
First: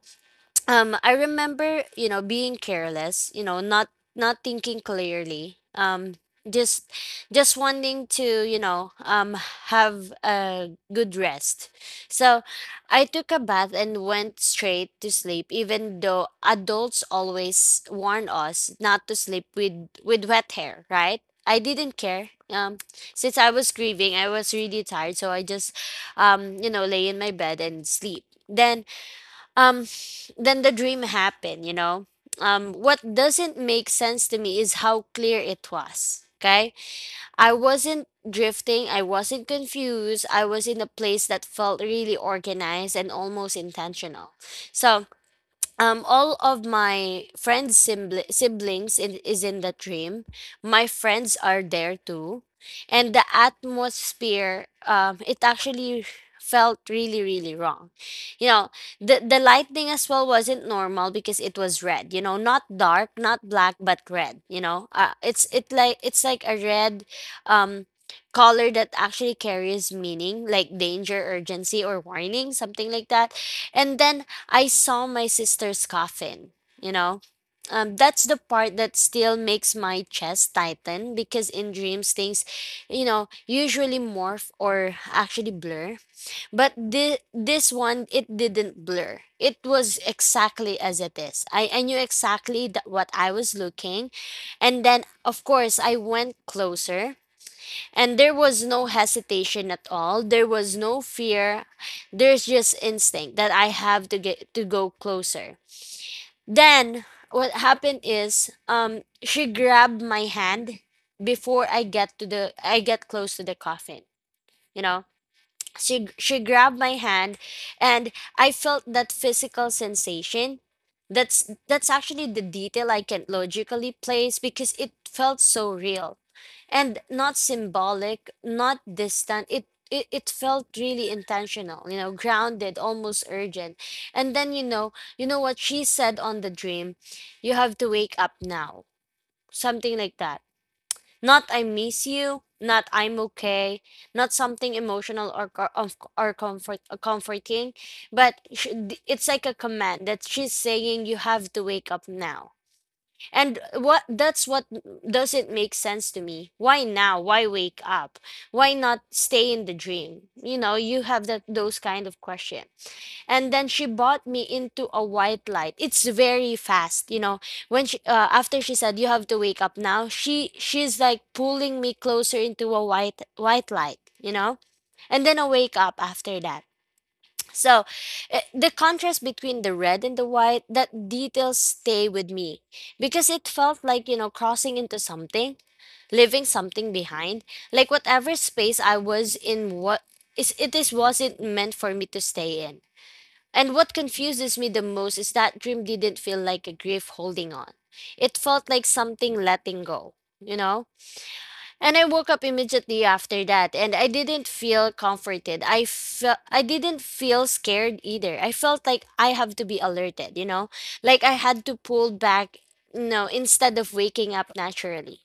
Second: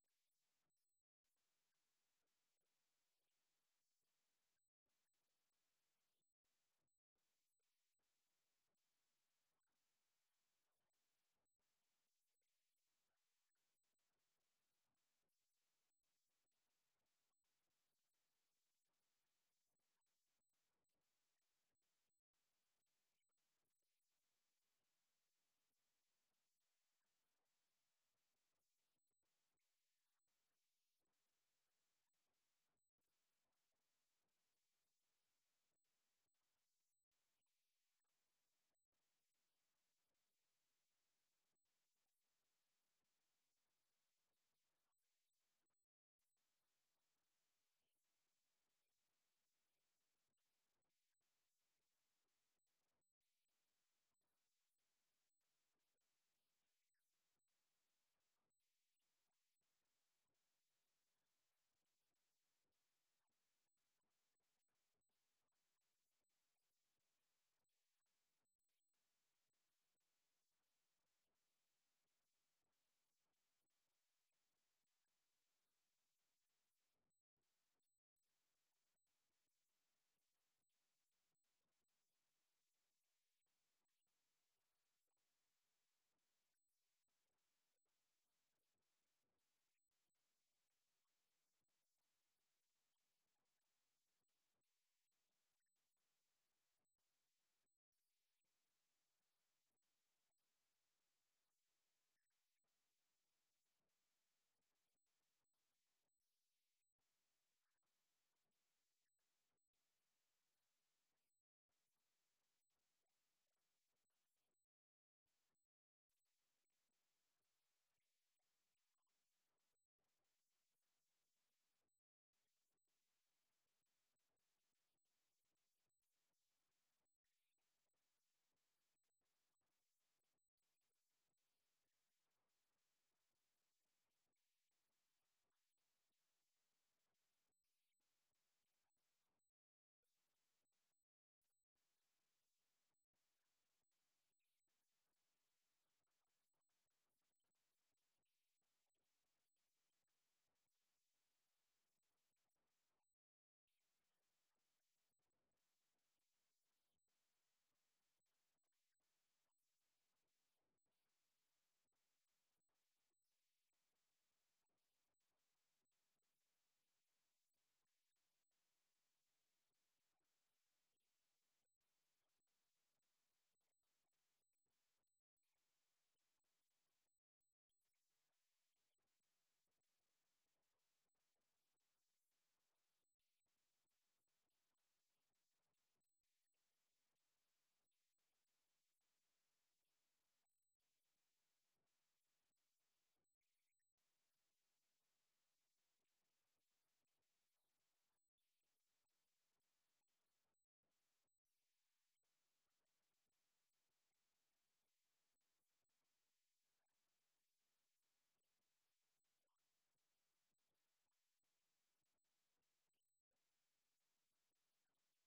Speaker 1: I remember, being careless, not thinking clearly. Just just wanting to, have a good rest. So I took a bath and went straight to sleep, even though adults always warn us not to sleep with wet hair, right? I didn't care. Since I was grieving, I was really tired, so I just, lay in my bed and sleep. Then, um then the dream happened. What doesn't make sense to me is how clear it was. Okay, I wasn't drifting, I wasn't confused. I was in a place that felt really organized and almost intentional. So, all of my siblings is in the dream. My friends are there too. And the atmosphere, it actually felt really, really wrong you know the lightning as well wasn't normal because it was red, not dark, not black, but red. It's like a red um color that actually carries meaning, like danger, urgency, or warning, something like that. And then I saw my sister's coffin, you know? That's the part that still makes my chest tighten because in dreams things, usually morph or actually blur. But this one, it didn't blur. It was exactly as it is. I knew exactly that what I was looking. And then, of course, I went closer, and there was no hesitation at all. There was no fear. There's just instinct that I have to get to go closer. Then what happened is, she grabbed my hand before I get close to the coffin. you know she grabbed my hand, and I felt that physical sensation. That's actually the detail I can logically place because it felt so real, and not symbolic, not distant. It felt really intentional, grounded, almost urgent. And then, you know what she said on the dream? "You have to wake up now," something like that. Not "I miss you," not "I'm okay," not something emotional or comfort or comforting, but it's like a command that she's saying, "You have to wake up now." And what that's what doesn't make sense to me. Why now? Why wake up? Why not stay in the dream? You have that those kind of questions. And then she bought me into a white light. It's very fast. When she After she said, "You have to wake up now," she's like pulling me closer into a white light. And then I wake up after that. So, the contrast between the red and the white, that details stay with me, because it felt like, crossing into something, leaving something behind, like whatever space I was in what is it is wasn't meant for me to stay in. And what confuses me the most is that dream didn't feel like a grief holding on. It felt like something letting go, you know? And I woke up immediately after that, and I didn't feel comforted. I didn't feel scared either. I felt like I have to be alerted. Like I had to pull back. No, instead of waking up naturally.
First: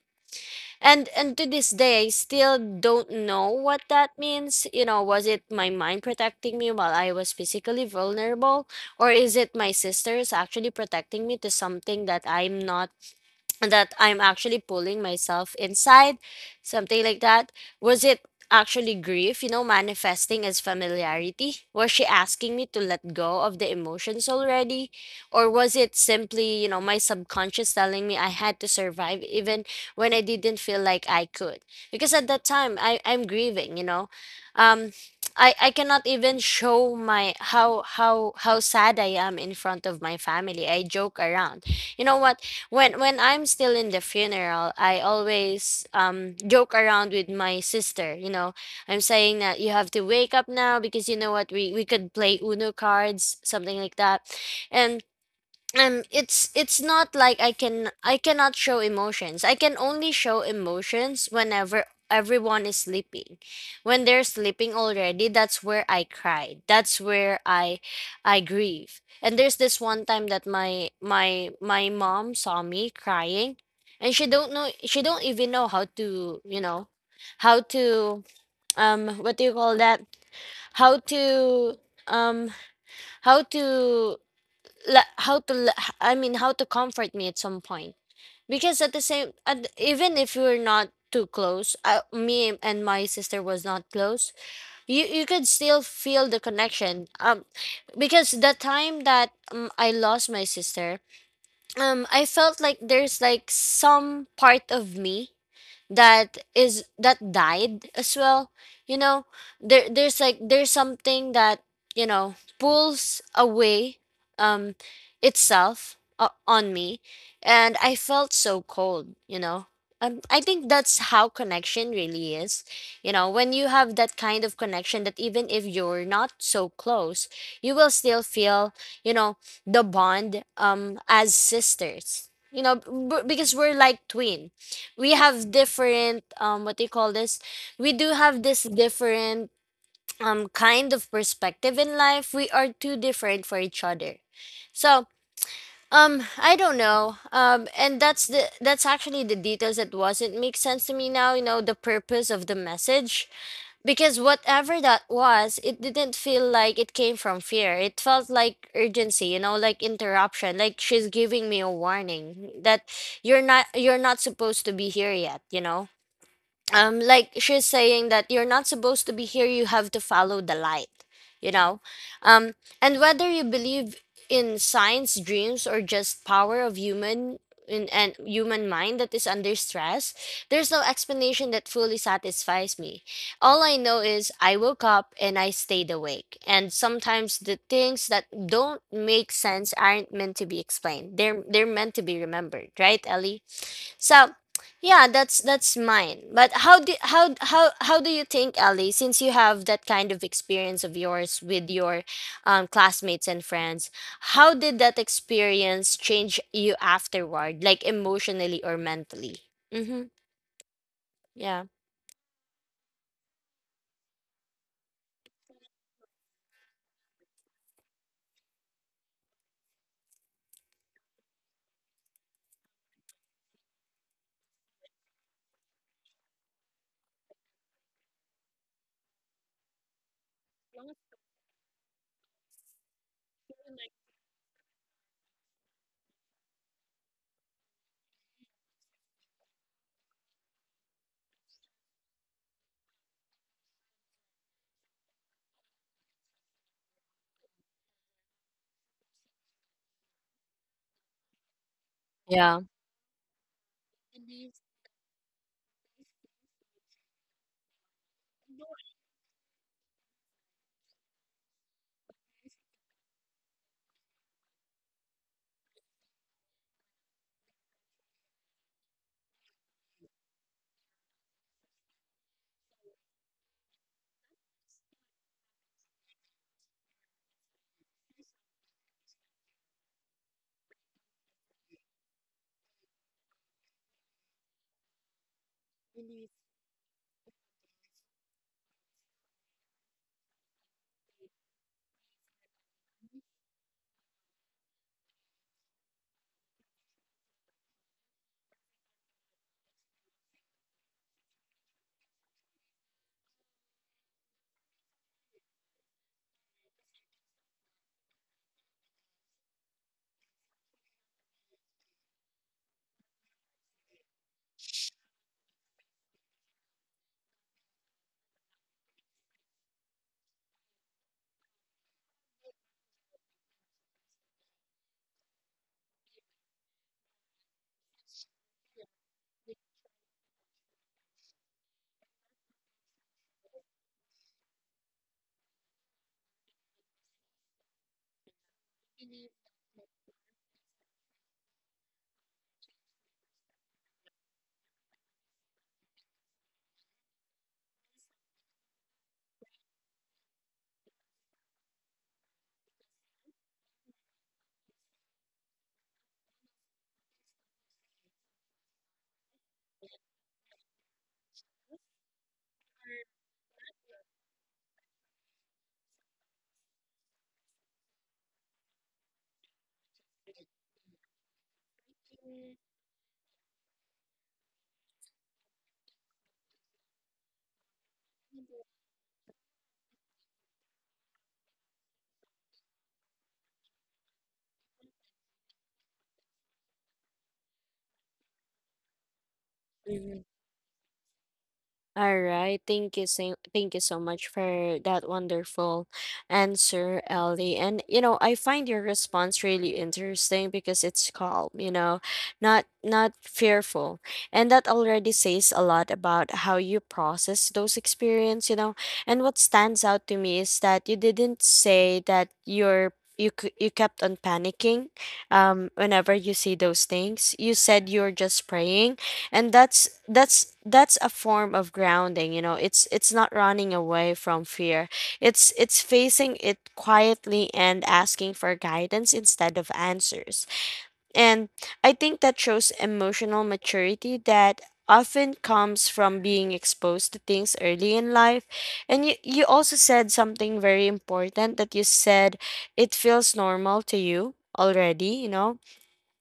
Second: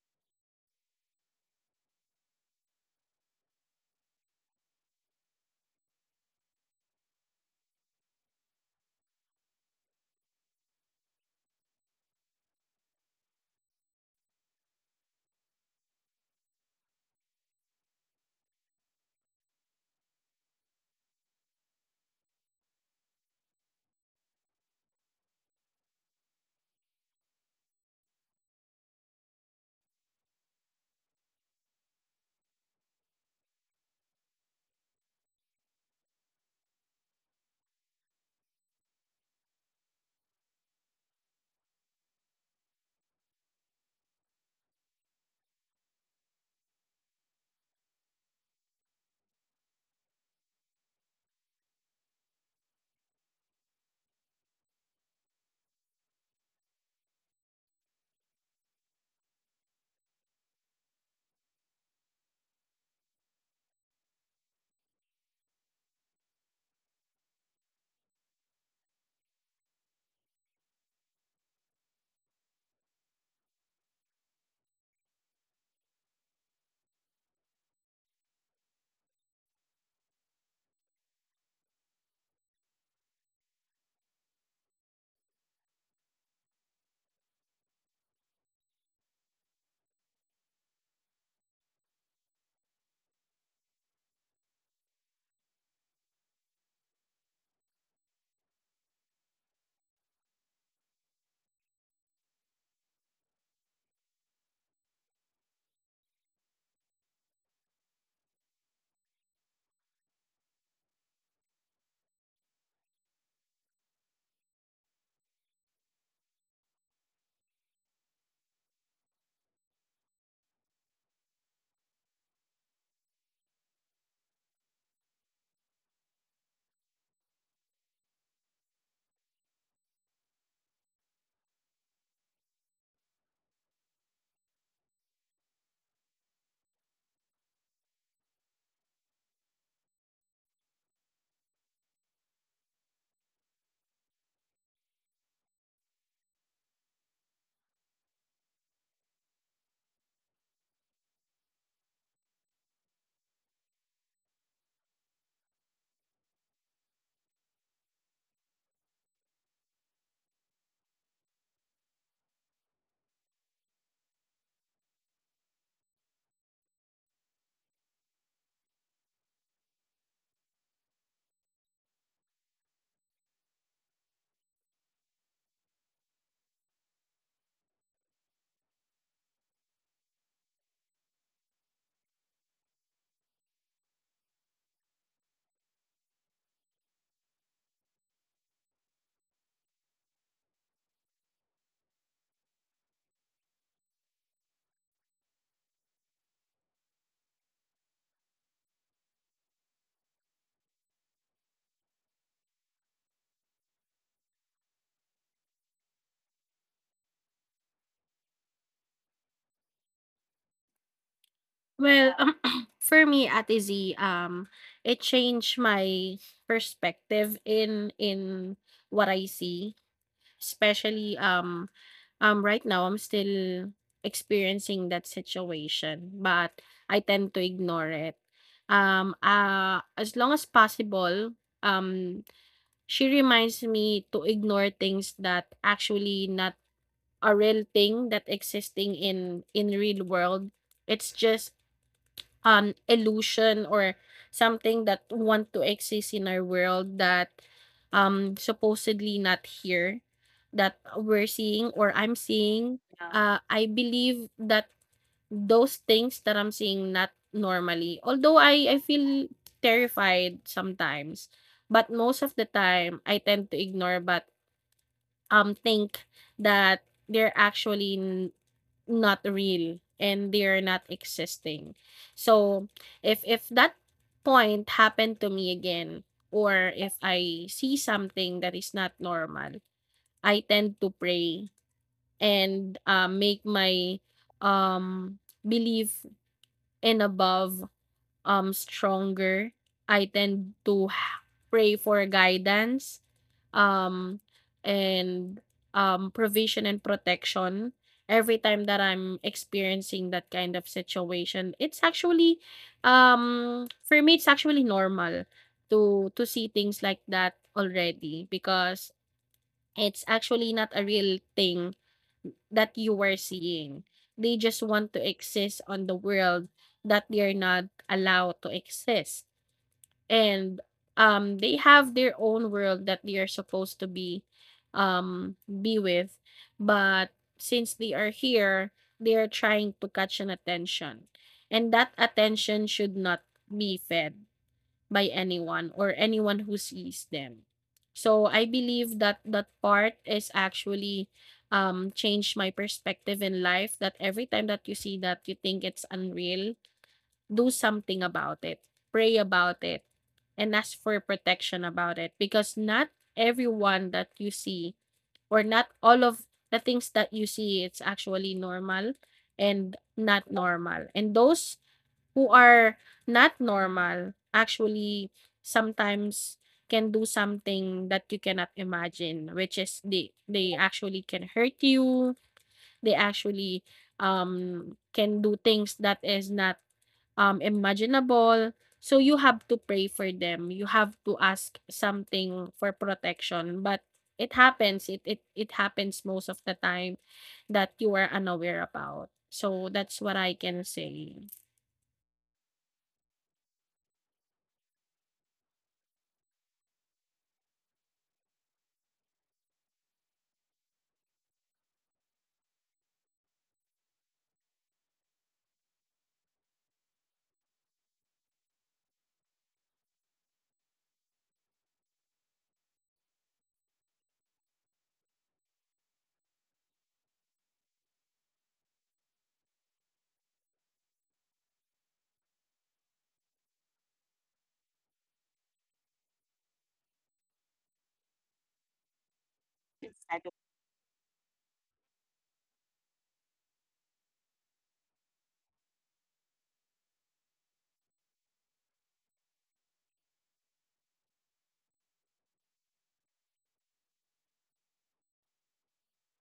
Speaker 1: And to this day, I still don't know what that means. Was it my mind protecting me while I was physically vulnerable? Or is it my sisters actually protecting me to something that I'm not, that I'm actually pulling myself inside, something like that. Was it actually grief, manifesting as familiarity? Was she asking me to let go of the emotions already? Or was it simply, my subconscious telling me I had to survive even when I didn't feel like I could? Because at that time, I'm grieving. Um I cannot even show my how sad I am in front of my family. I joke around. You know what? When I'm still in the funeral, I always joke around with my sister. I'm saying that you have to wake up now because you know what, we could play Uno cards, something like that. And it's not like I cannot show emotions. I can only show emotions whenever everyone is sleeping. When they're sleeping already, that's where I cried, that's where I grieve. And there's this one time that my mom saw me crying, and she don't know, she don't even know how to, how to, what do you call that, how to, um how to, I mean, how to comfort me at some point. Because at the same at, even if we are not too close, me and my sister was not close. You could still feel the connection. Because the time that, I lost my sister, I felt like there's like some part of me that died as well. you know there's something that, pulls away, um itself, on me. And I felt so cold. I think that's how connection really is. When you have that kind of connection that even if you're not so close, you will still feel, you know the bond, as sisters, because we're like twin. We have different, what do you call this, we do have this different, kind of perspective in life. We are too different for each other. So, I don't know. And that's actually the details that wasn't make sense to me now, the purpose of the message. Because whatever that was, it didn't feel like it came from fear. It felt like urgency, like interruption, like she's giving me a warning that you're not supposed to be here yet. Like she's saying that you're not supposed to be here, you have to follow the light. you know um and whether you believe in science, dreams, or just power of human, in and human mind that is under stress, there's no explanation that fully satisfies me. All I know is I woke up and I stayed awake. And sometimes the things that don't make sense aren't meant to be explained, they're meant to be remembered, right, Ellie? So, yeah, that's mine. But how do you think, Ellie, since you have that kind of experience of yours with your, classmates and friends, how did that experience change you afterward, like emotionally or mentally? Mm-hmm. Yeah.
Speaker 2: Well, (clears throat) for me, Ate Z, it changed my perspective in what I see. Especially, right now, I'm still experiencing that situation, but I tend to ignore it. As long as possible, um, she reminds me to ignore things that actually not a real thing that existing in real world. It's just illusion or something that want to exist in our world that supposedly not here that we're seeing or I'm seeing. Yeah. I believe that those things that I'm seeing not normally, although I feel terrified sometimes, but most of the time I tend to ignore, but think that they're actually not real and they are not existing. So if that point happened to me again, or if I see something that is not normal, I tend to pray and make my um belief in above stronger. I tend to pray for guidance, um, and provision and protection every time that I'm experiencing that kind of situation. It's actually, for me, it's actually normal to see things like that already because it's actually not a real thing that you were seeing. They just want to exist on the world that they are not allowed to exist, and they have their own world that they are supposed to be with, but since they are here, they are trying to catch an attention, and that attention should not be fed by anyone or anyone who sees them. So I believe that that part is actually changed my perspective in life, that every time that you see that you think it's unreal, do something about it, pray about it, and ask for protection about it, because not everyone that you see or not all of the things that you see it's actually normal and not normal. And those who are not normal actually sometimes can do something that you cannot imagine, which is they actually can hurt you. They actually can do things that is not imaginable. So you have to pray for them. You have to ask something for protection. But it happens. It happens most of the time that you are unaware about. So that's what
Speaker 1: Yeah.
Speaker 2: I can say.
Speaker 1: All right. Thank you. So, thank you so much for that wonderful answer, Ellie. And, I find your response really interesting because it's calm, not fearful. And that already says a lot about how you process those experience. And what stands out to me is that you didn't say that you kept on panicking, whenever you see those things. You said you're just praying, and that's a form of grounding. It's not running away from fear, it's facing it quietly and asking for guidance instead of answers. And I think that shows emotional maturity that often comes from being exposed to things early in life. And you also said something very important, that you said it feels normal to you already.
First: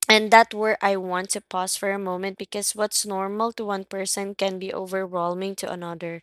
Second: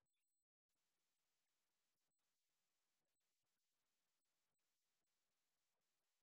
Speaker 1: And that where I want to pause for a moment, because what's normal to one person can be overwhelming to another.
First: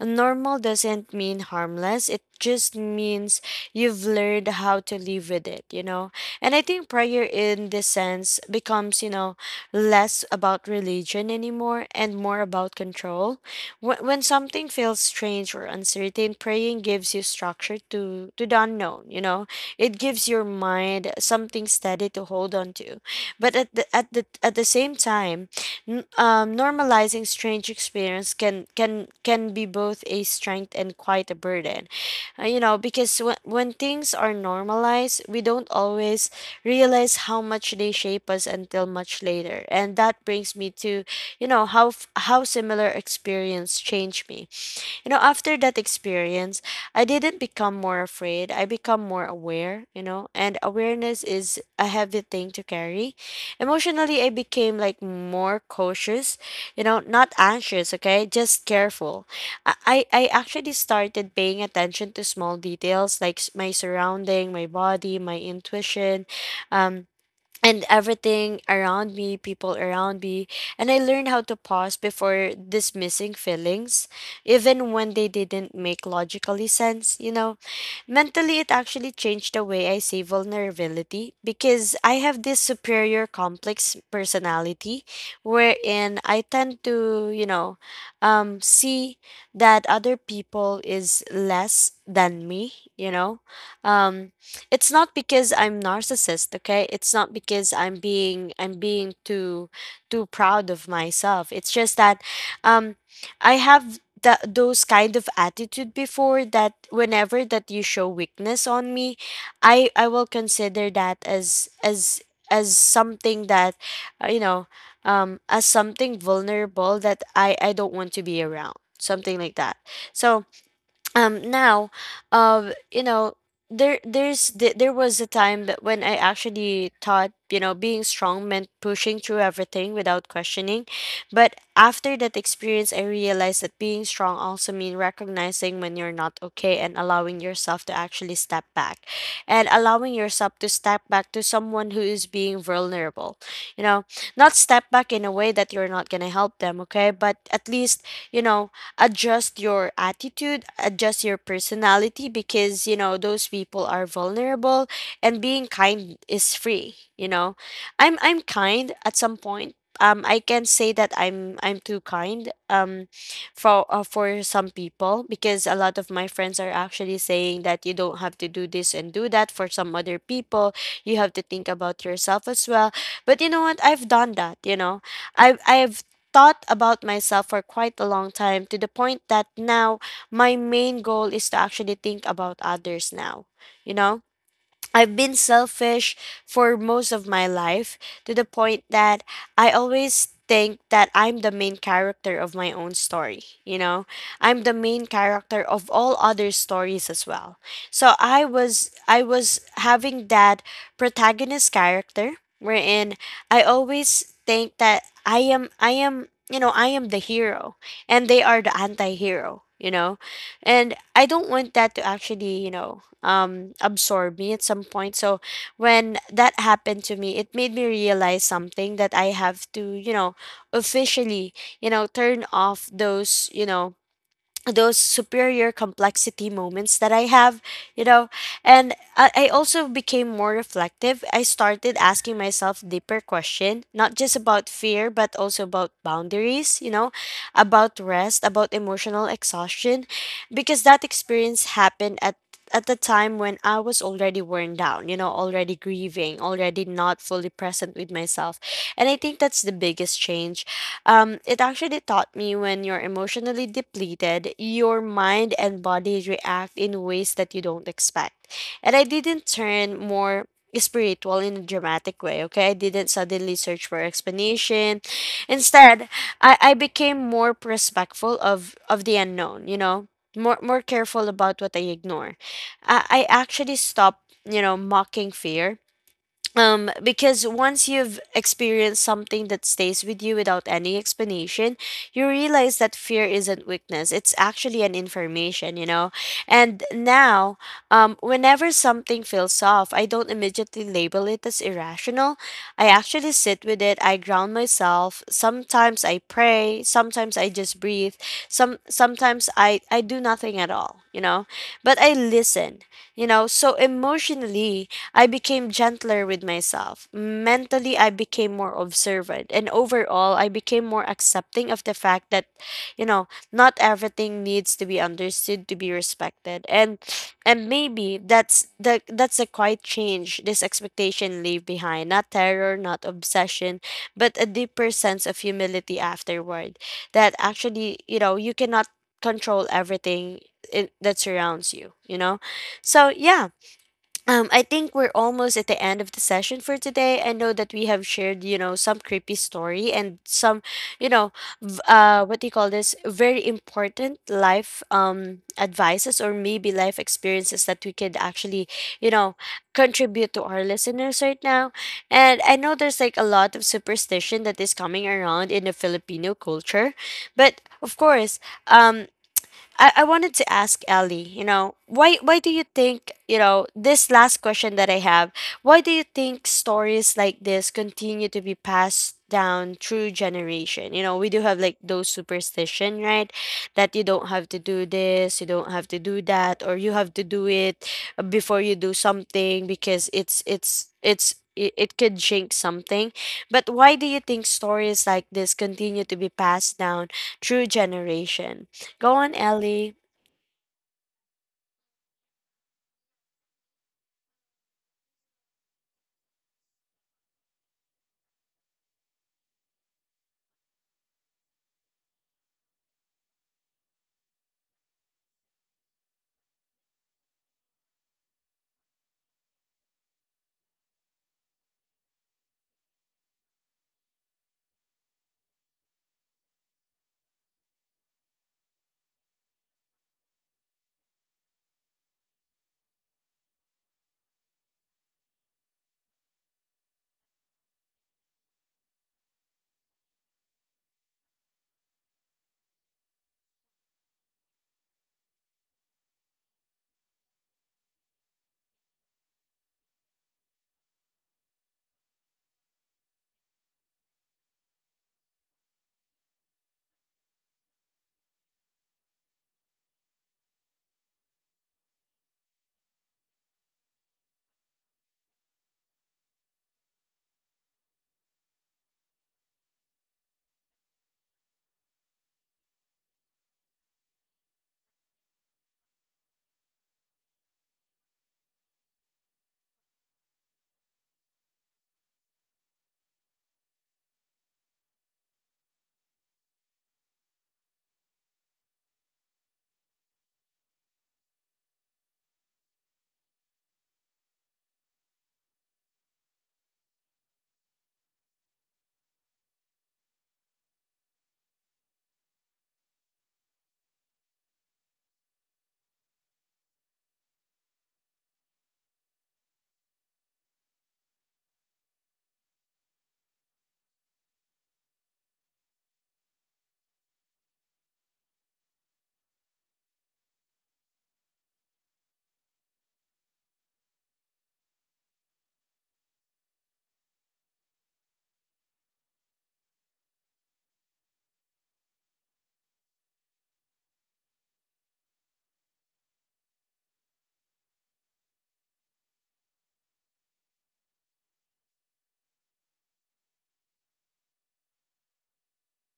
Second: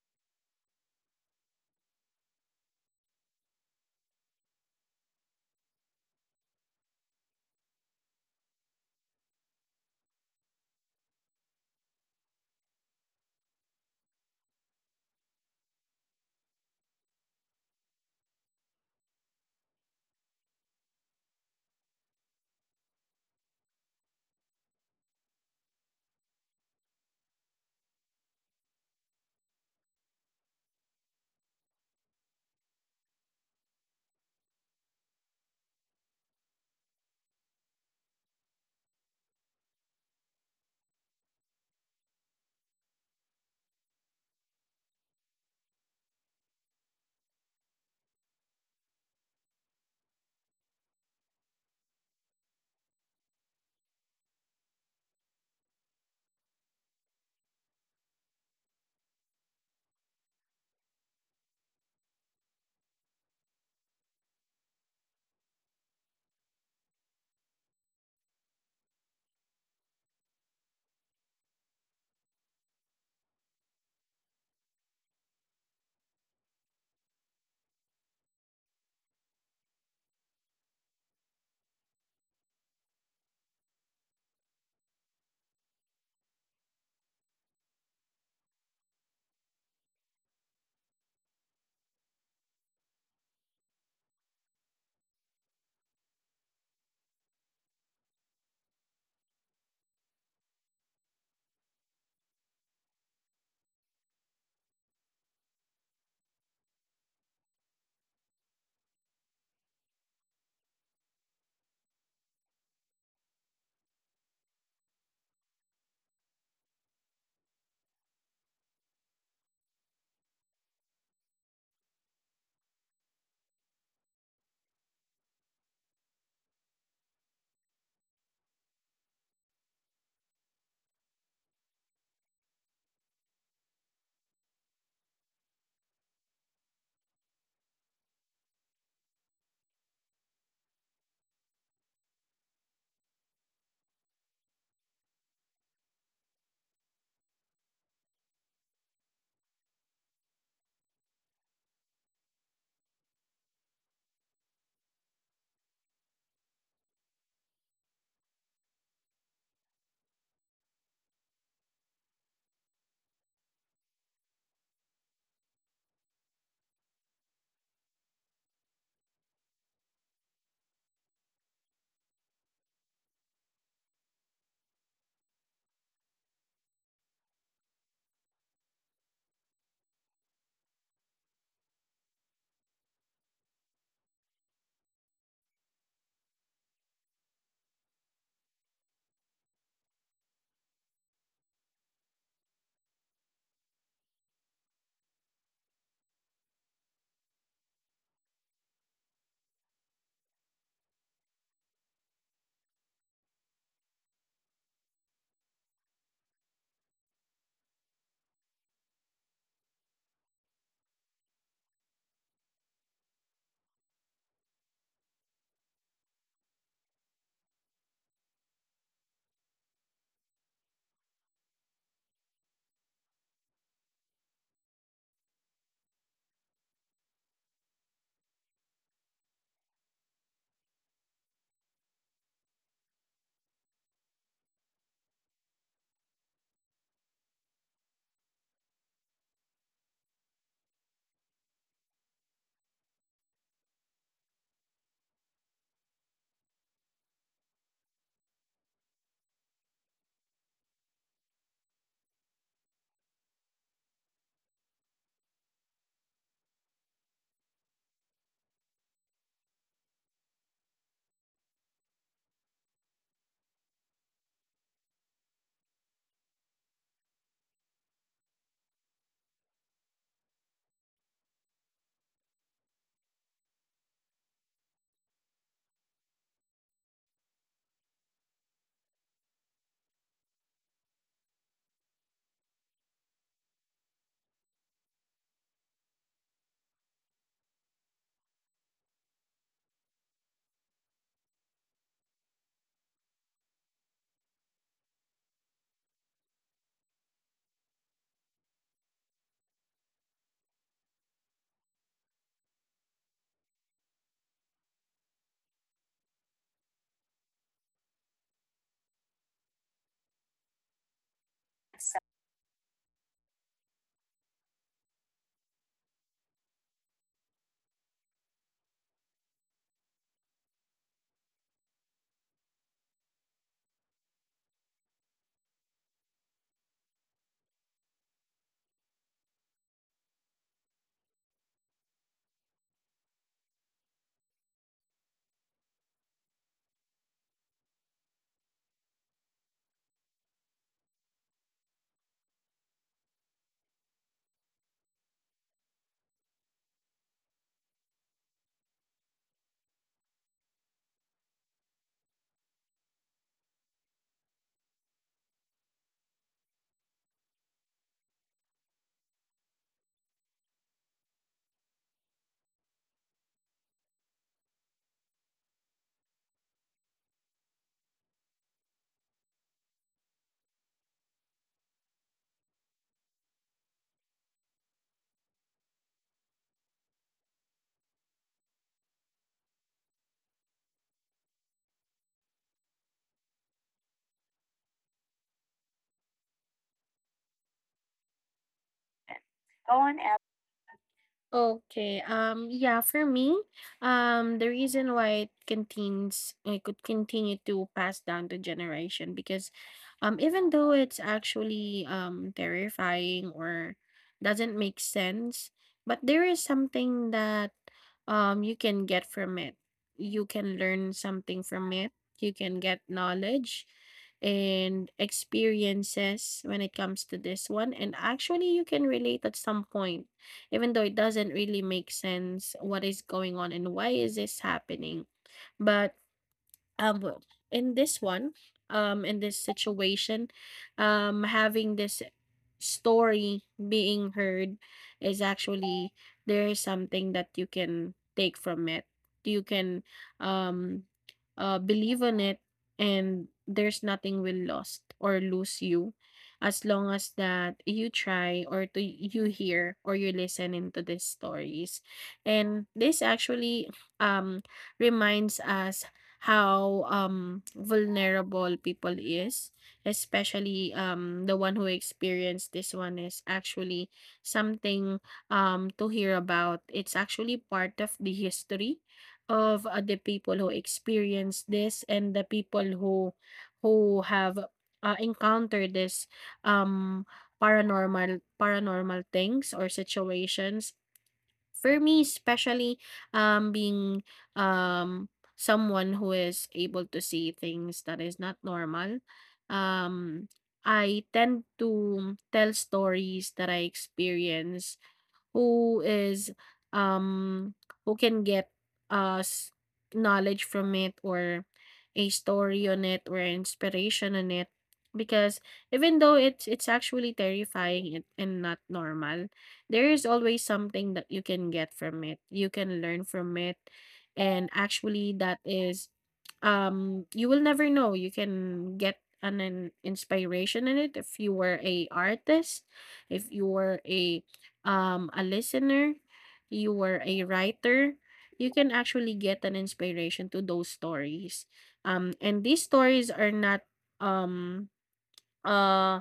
Speaker 1: Normal doesn't mean harmless. It just means you've learned how to live with it. And I think prayer in this sense becomes, less about religion anymore and more about control. When something feels strange or uncertain, praying gives you structure to the unknown. It gives your mind something steady to hold on to, but at the same time, normalizing strange experience can be both a strength and quite a burden. Because when things are normalized, we don't always realize how much they shape us until much later. And that brings me to, how similar experience changed me. After that experience, I didn't become more afraid. I become more aware, and awareness is a heavy thing to carry. Emotionally, I became like more cautious, not anxious, okay? Just careful. I actually started paying attention to small details, like my surrounding, my body, my intuition, um, and everything around me, people around me. And I learned how to pause before dismissing feelings, even when they didn't make logically sense. Mentally, it actually changed the way I see vulnerability, because I have this superior complex personality wherein I tend to, see that other people is less than me. Um, it's not because I'm narcissist, okay? It's not because I'm being too proud of myself. It's just that um, I have that those kind of attitude before that whenever that you show weakness on me I will consider that as as something that uh, you know as something vulnerable that I don't want to be around, something like that. So now, um you know there was a time that when I actually thought, you know, being strong meant pushing through everything without questioning. But after that experience I realized that being strong also means recognizing when you're not okay and allowing yourself to actually step back, and allowing yourself to step back to someone who is being vulnerable, you know. Not step back in a way that you're not going to help them, okay, but at least, you know adjust your attitude, adjust your personality because, you know, those people are vulnerable. And being kind is free, you know. I'm kind at some point. I can say that I'm too kind, for some people, because a lot of my friends are actually saying that you don't have to do this and do that for some other people. You have to think about yourself as well. But you know what? I've done that, you know. I've thought about myself for quite a long time, to the point that now my main goal is to actually think about others now, you know. I've been selfish for most of my life, to the point that I always think that I'm the main character of my own story. You know, I'm the main character of all other stories as well. So I was having that protagonist character wherein I always think that I am, you know, I am the hero and they are the anti-hero. You know, and I don't want that to actually, absorb me at some point. So when that happened to me, it made me realize something, that I have to, you know, officially, turn off those, those superior complexity moments that I have, you know. And I also became more reflective. I started asking myself deeper question, not just about fear, but also about boundaries, you know, about rest, about emotional exhaustion, because that experience happened at the time when I was already worn down, you know, already grieving, already not fully present with myself. And I think that's the biggest change. It actually taught me, when you're emotionally depleted, your mind and body react in ways that you don't expect. And I didn't turn more spiritual in a dramatic way, okay? I didn't suddenly search for explanation. Instead, I became more respectful of, the unknown, you know? More, careful about what I ignore. I actually stopped, you know, mocking fear, because once you've experienced something that stays with you without any explanation, you realize that fear isn't weakness, it's actually an information, you know. And now, whenever something feels off, I don't immediately label it as irrational. I actually sit with it, I ground myself. Sometimes I pray, sometimes I just breathe, sometimes I do nothing at all, you know, but I listen. You know, so emotionally I became gentler with myself. Mentally, I became more observant. And overall, I became more accepting of the fact that, you know, not everything needs to be understood to be respected. And maybe that's a quiet change this expectation leave behind. Not terror, not obsession, but a deeper sense of humility afterward. That actually, you know, you cannot control everything in, that surrounds you, you know? So yeah, I think we're almost at the end of the session for today. I know that we have shared, you know, some creepy story and some, you know, what do you call this? Very important life advices, or maybe life experiences that we could actually, you know, contribute to our listeners right now. And I know there's like a lot of superstition that is coming around in the Filipino culture, but of course. Um, I wanted to ask Ellie, you know, why do you think, you know, this last question that I have, why do you think stories like this continue to be passed down through generation? You know, we do have like those superstition, right? That you don't have to do this, you don't have to do that, or you have to do it before you do something because it it could jinx something. But why do you think stories like this continue to be passed down through generation? Go on, Ellie.
Speaker 2: Okay. Yeah, for me, the reason why it could continue to pass down to generation because even though it's actually terrifying or doesn't make sense, but there is something that you can get from it. You can learn something from it. You can get knowledge and experiences when it comes to this one, and actually you can relate at some point, even though it doesn't really make sense what is going on and why is this happening. But well, in this one, in this situation, having this story being heard is actually there is something that you can take from it. You can um, believe in it, and there's nothing will lost or lose you, as long as that you try or to you hear or you listen into these stories. And this actually um reminds us how vulnerable people is, especially the one who experienced this one is actually something to hear about. It's actually part of the history of the people who experienced this, and the people who have encountered this um paranormal things or situations. For me, especially, being, um, someone who is able to see things that is not normal, um, I tend to tell stories that I experience, who is um who can get us knowledge from it, or a story on it, or inspiration on it, because even though it's actually terrifying and not normal, there is always something that you can get from it, you can learn from it. And actually that is you will never know, you can get an inspiration in it if you were a artist, if you were a listener, you were a writer, you can actually get an inspiration to those stories. And these stories are not um, uh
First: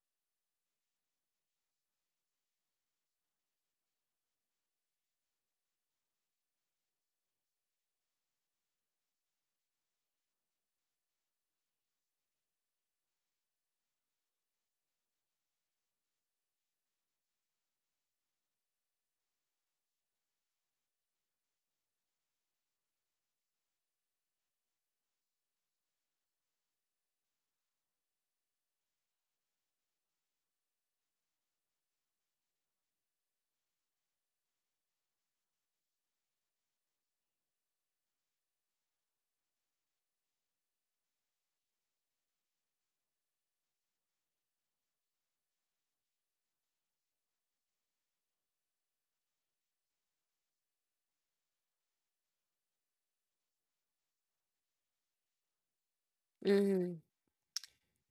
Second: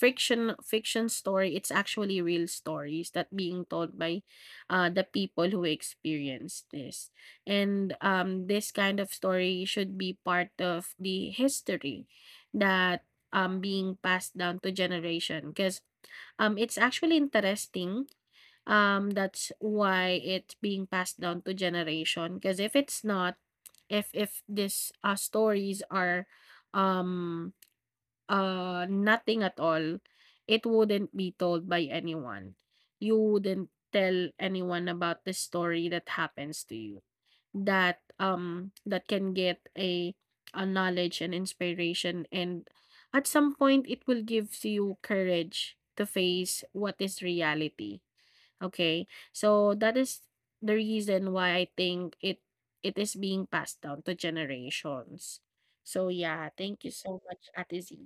Speaker 2: fiction story. It's actually real stories that being told by the people who experienced this. And this kind of story should be part of the history that being passed down to generation, because it's actually interesting, that's why it's being passed down to generation. Because if it's not, if this stories are um nothing at all, it wouldn't be told by anyone. You wouldn't tell anyone about the story that happens to you, that that can get a knowledge and inspiration, and at some point it will give you courage to face what is reality. Okay. So that is the reason why I think it is being passed down to generations. So yeah, thank you
Speaker 1: Mhm.
Speaker 2: so much, Ate Z.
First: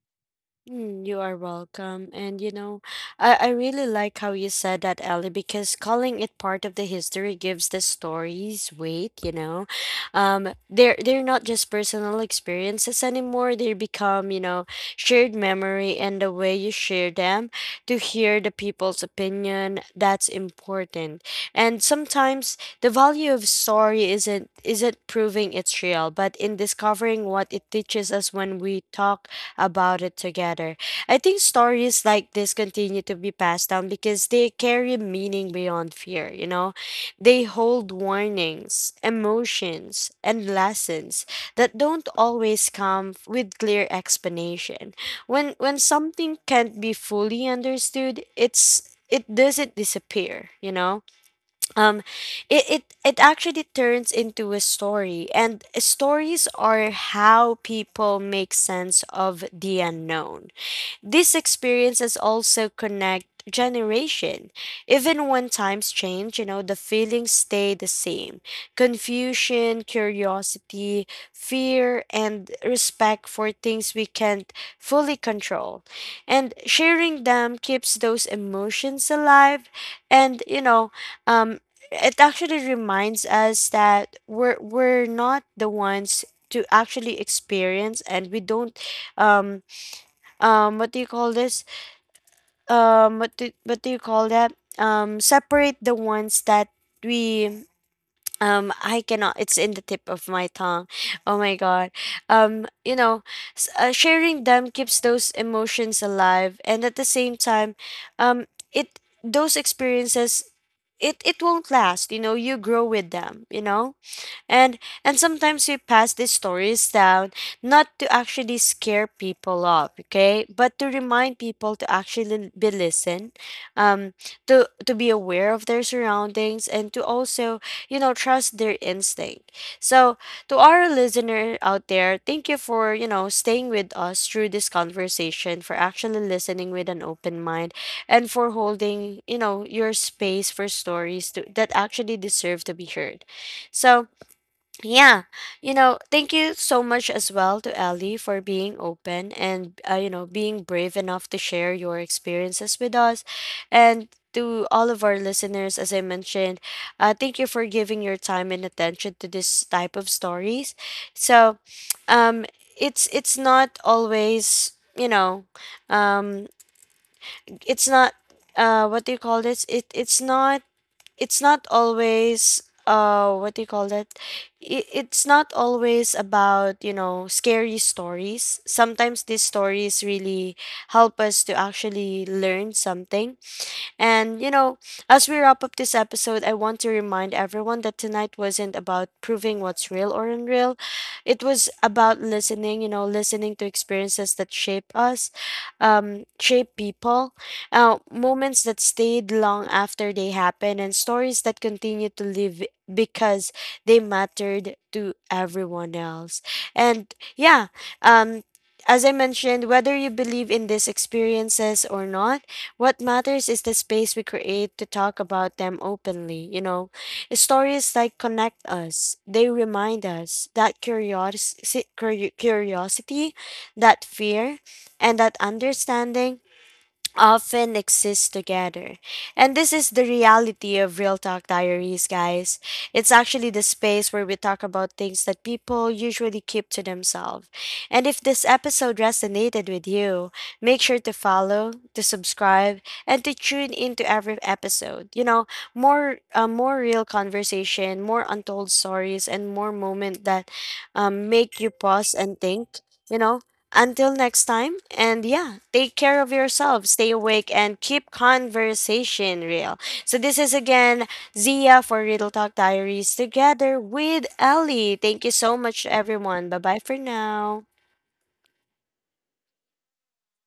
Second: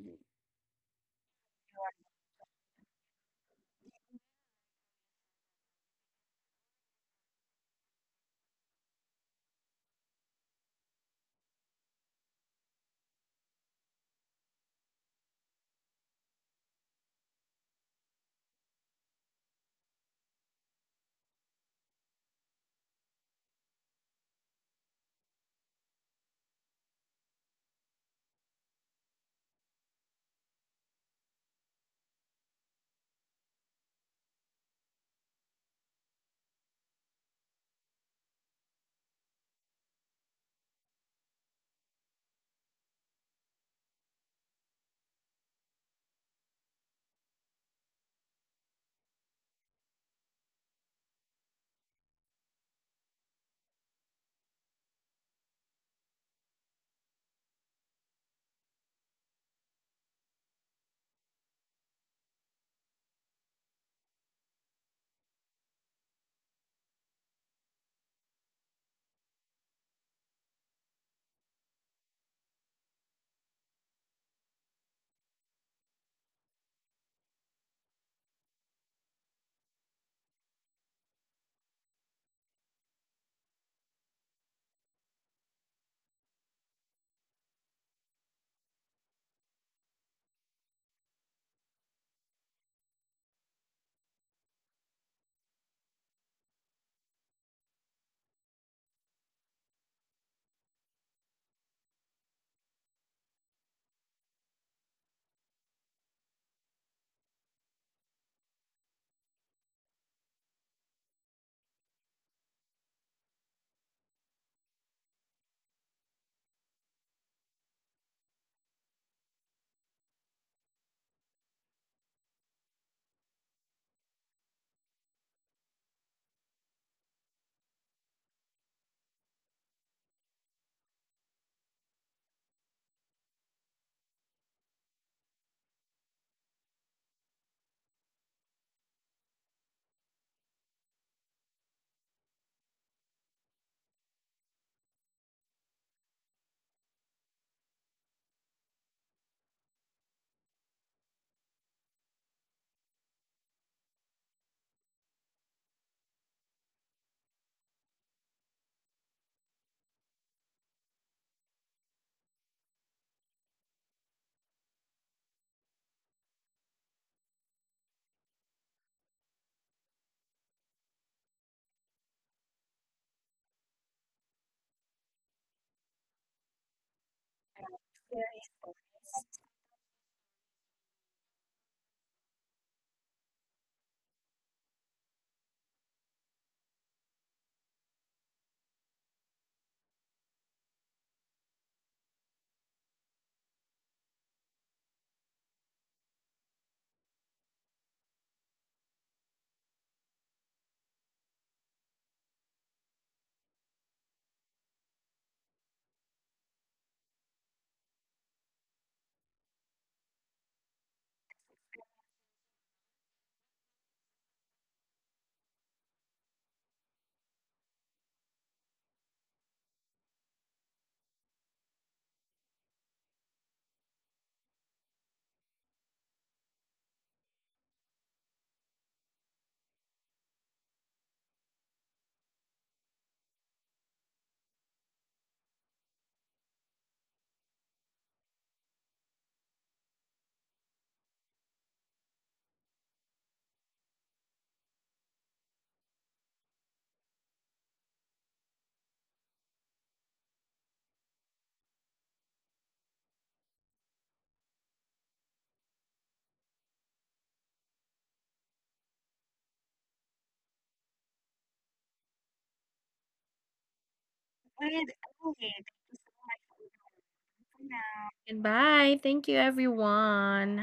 Speaker 1: Mm, you are welcome. And you know, I really like how you said that, Ellie, because calling it part of the history gives the stories weight, you know. They're not just personal experiences anymore. They become, you know, shared memory, and the way you share them to hear the people's opinion, that's important. And sometimes the value of story isn't proving it's real, but in discovering what it teaches us when we talk about it together. I think stories like this continue to be passed down because they carry meaning beyond fear, you know? They hold warnings, emotions, and lessons that don't always come with clear explanation. When something can't be fully understood, it doesn't disappear, you know? um it actually turns into a story, and stories are how people make sense of the unknown. These experiences also connect generation. Even when times change, you know, the feelings stay the same. Confusion, curiosity, fear, and respect for things we can't fully control. And sharing them keeps those emotions alive and, you know, um it actually reminds us that we're not the ones to actually experience, and we don't, um what do you call this, what do you call that, separate the ones that we, I cannot, it's in the tip of my tongue. Oh my god. um you know Sharing them keeps those emotions alive, and at the same time, um it those experiences, it won't last, you know, you grow with them, you know. And sometimes we pass these stories down not to actually scare people off, okay, but to remind people to actually be listened, um to be aware of their surroundings, and to also, you know, trust their instinct. So, to our listener out there, thank you for, you know, staying with us through this conversation, for actually listening with an open mind, and for holding, you know, your space for stories that actually deserve to be heard. So yeah, you know, thank you so much as well to Ellie for being open and, you know, being brave enough to share your experiences with us, and to all of our listeners, as I mentioned, thank you for giving your time and attention to this type of stories. So, um, it's not always, you know, um, it's not, what do you call this? It's not, it's not always, what do you call that. It's not always about, you know, scary stories. Sometimes these stories really help us to actually learn something. And, you know, as we wrap up this episode, I want to remind everyone that tonight wasn't about proving what's real or unreal. It was about listening, you know, listening to experiences that shape us, shape people, moments that stayed long after they happened, and stories that continue to live because they mattered to everyone else. And yeah, um, as I mentioned, whether you believe in these experiences or not, what matters is the space we create to talk about them openly, you know. Stories like connect us. They remind us that curiosity, curiosity, that fear, and that understanding often exist together. And this is the reality of Real Talk Diaries, guys. It's actually the space where we talk about things that people usually keep to themselves. And if this episode resonated with you, make sure to follow, to subscribe, and to tune into every episode. You know, more real conversation, more untold stories, and more moment that, make you pause and think. You know, until next time, and yeah, take care of yourself, stay awake, and keep conversation real. So, this is again Zia for Riddle Talk Diaries together with Ellie. Thank you so much, everyone. Bye bye for now.
Speaker 2: And bye. Thank you everyone.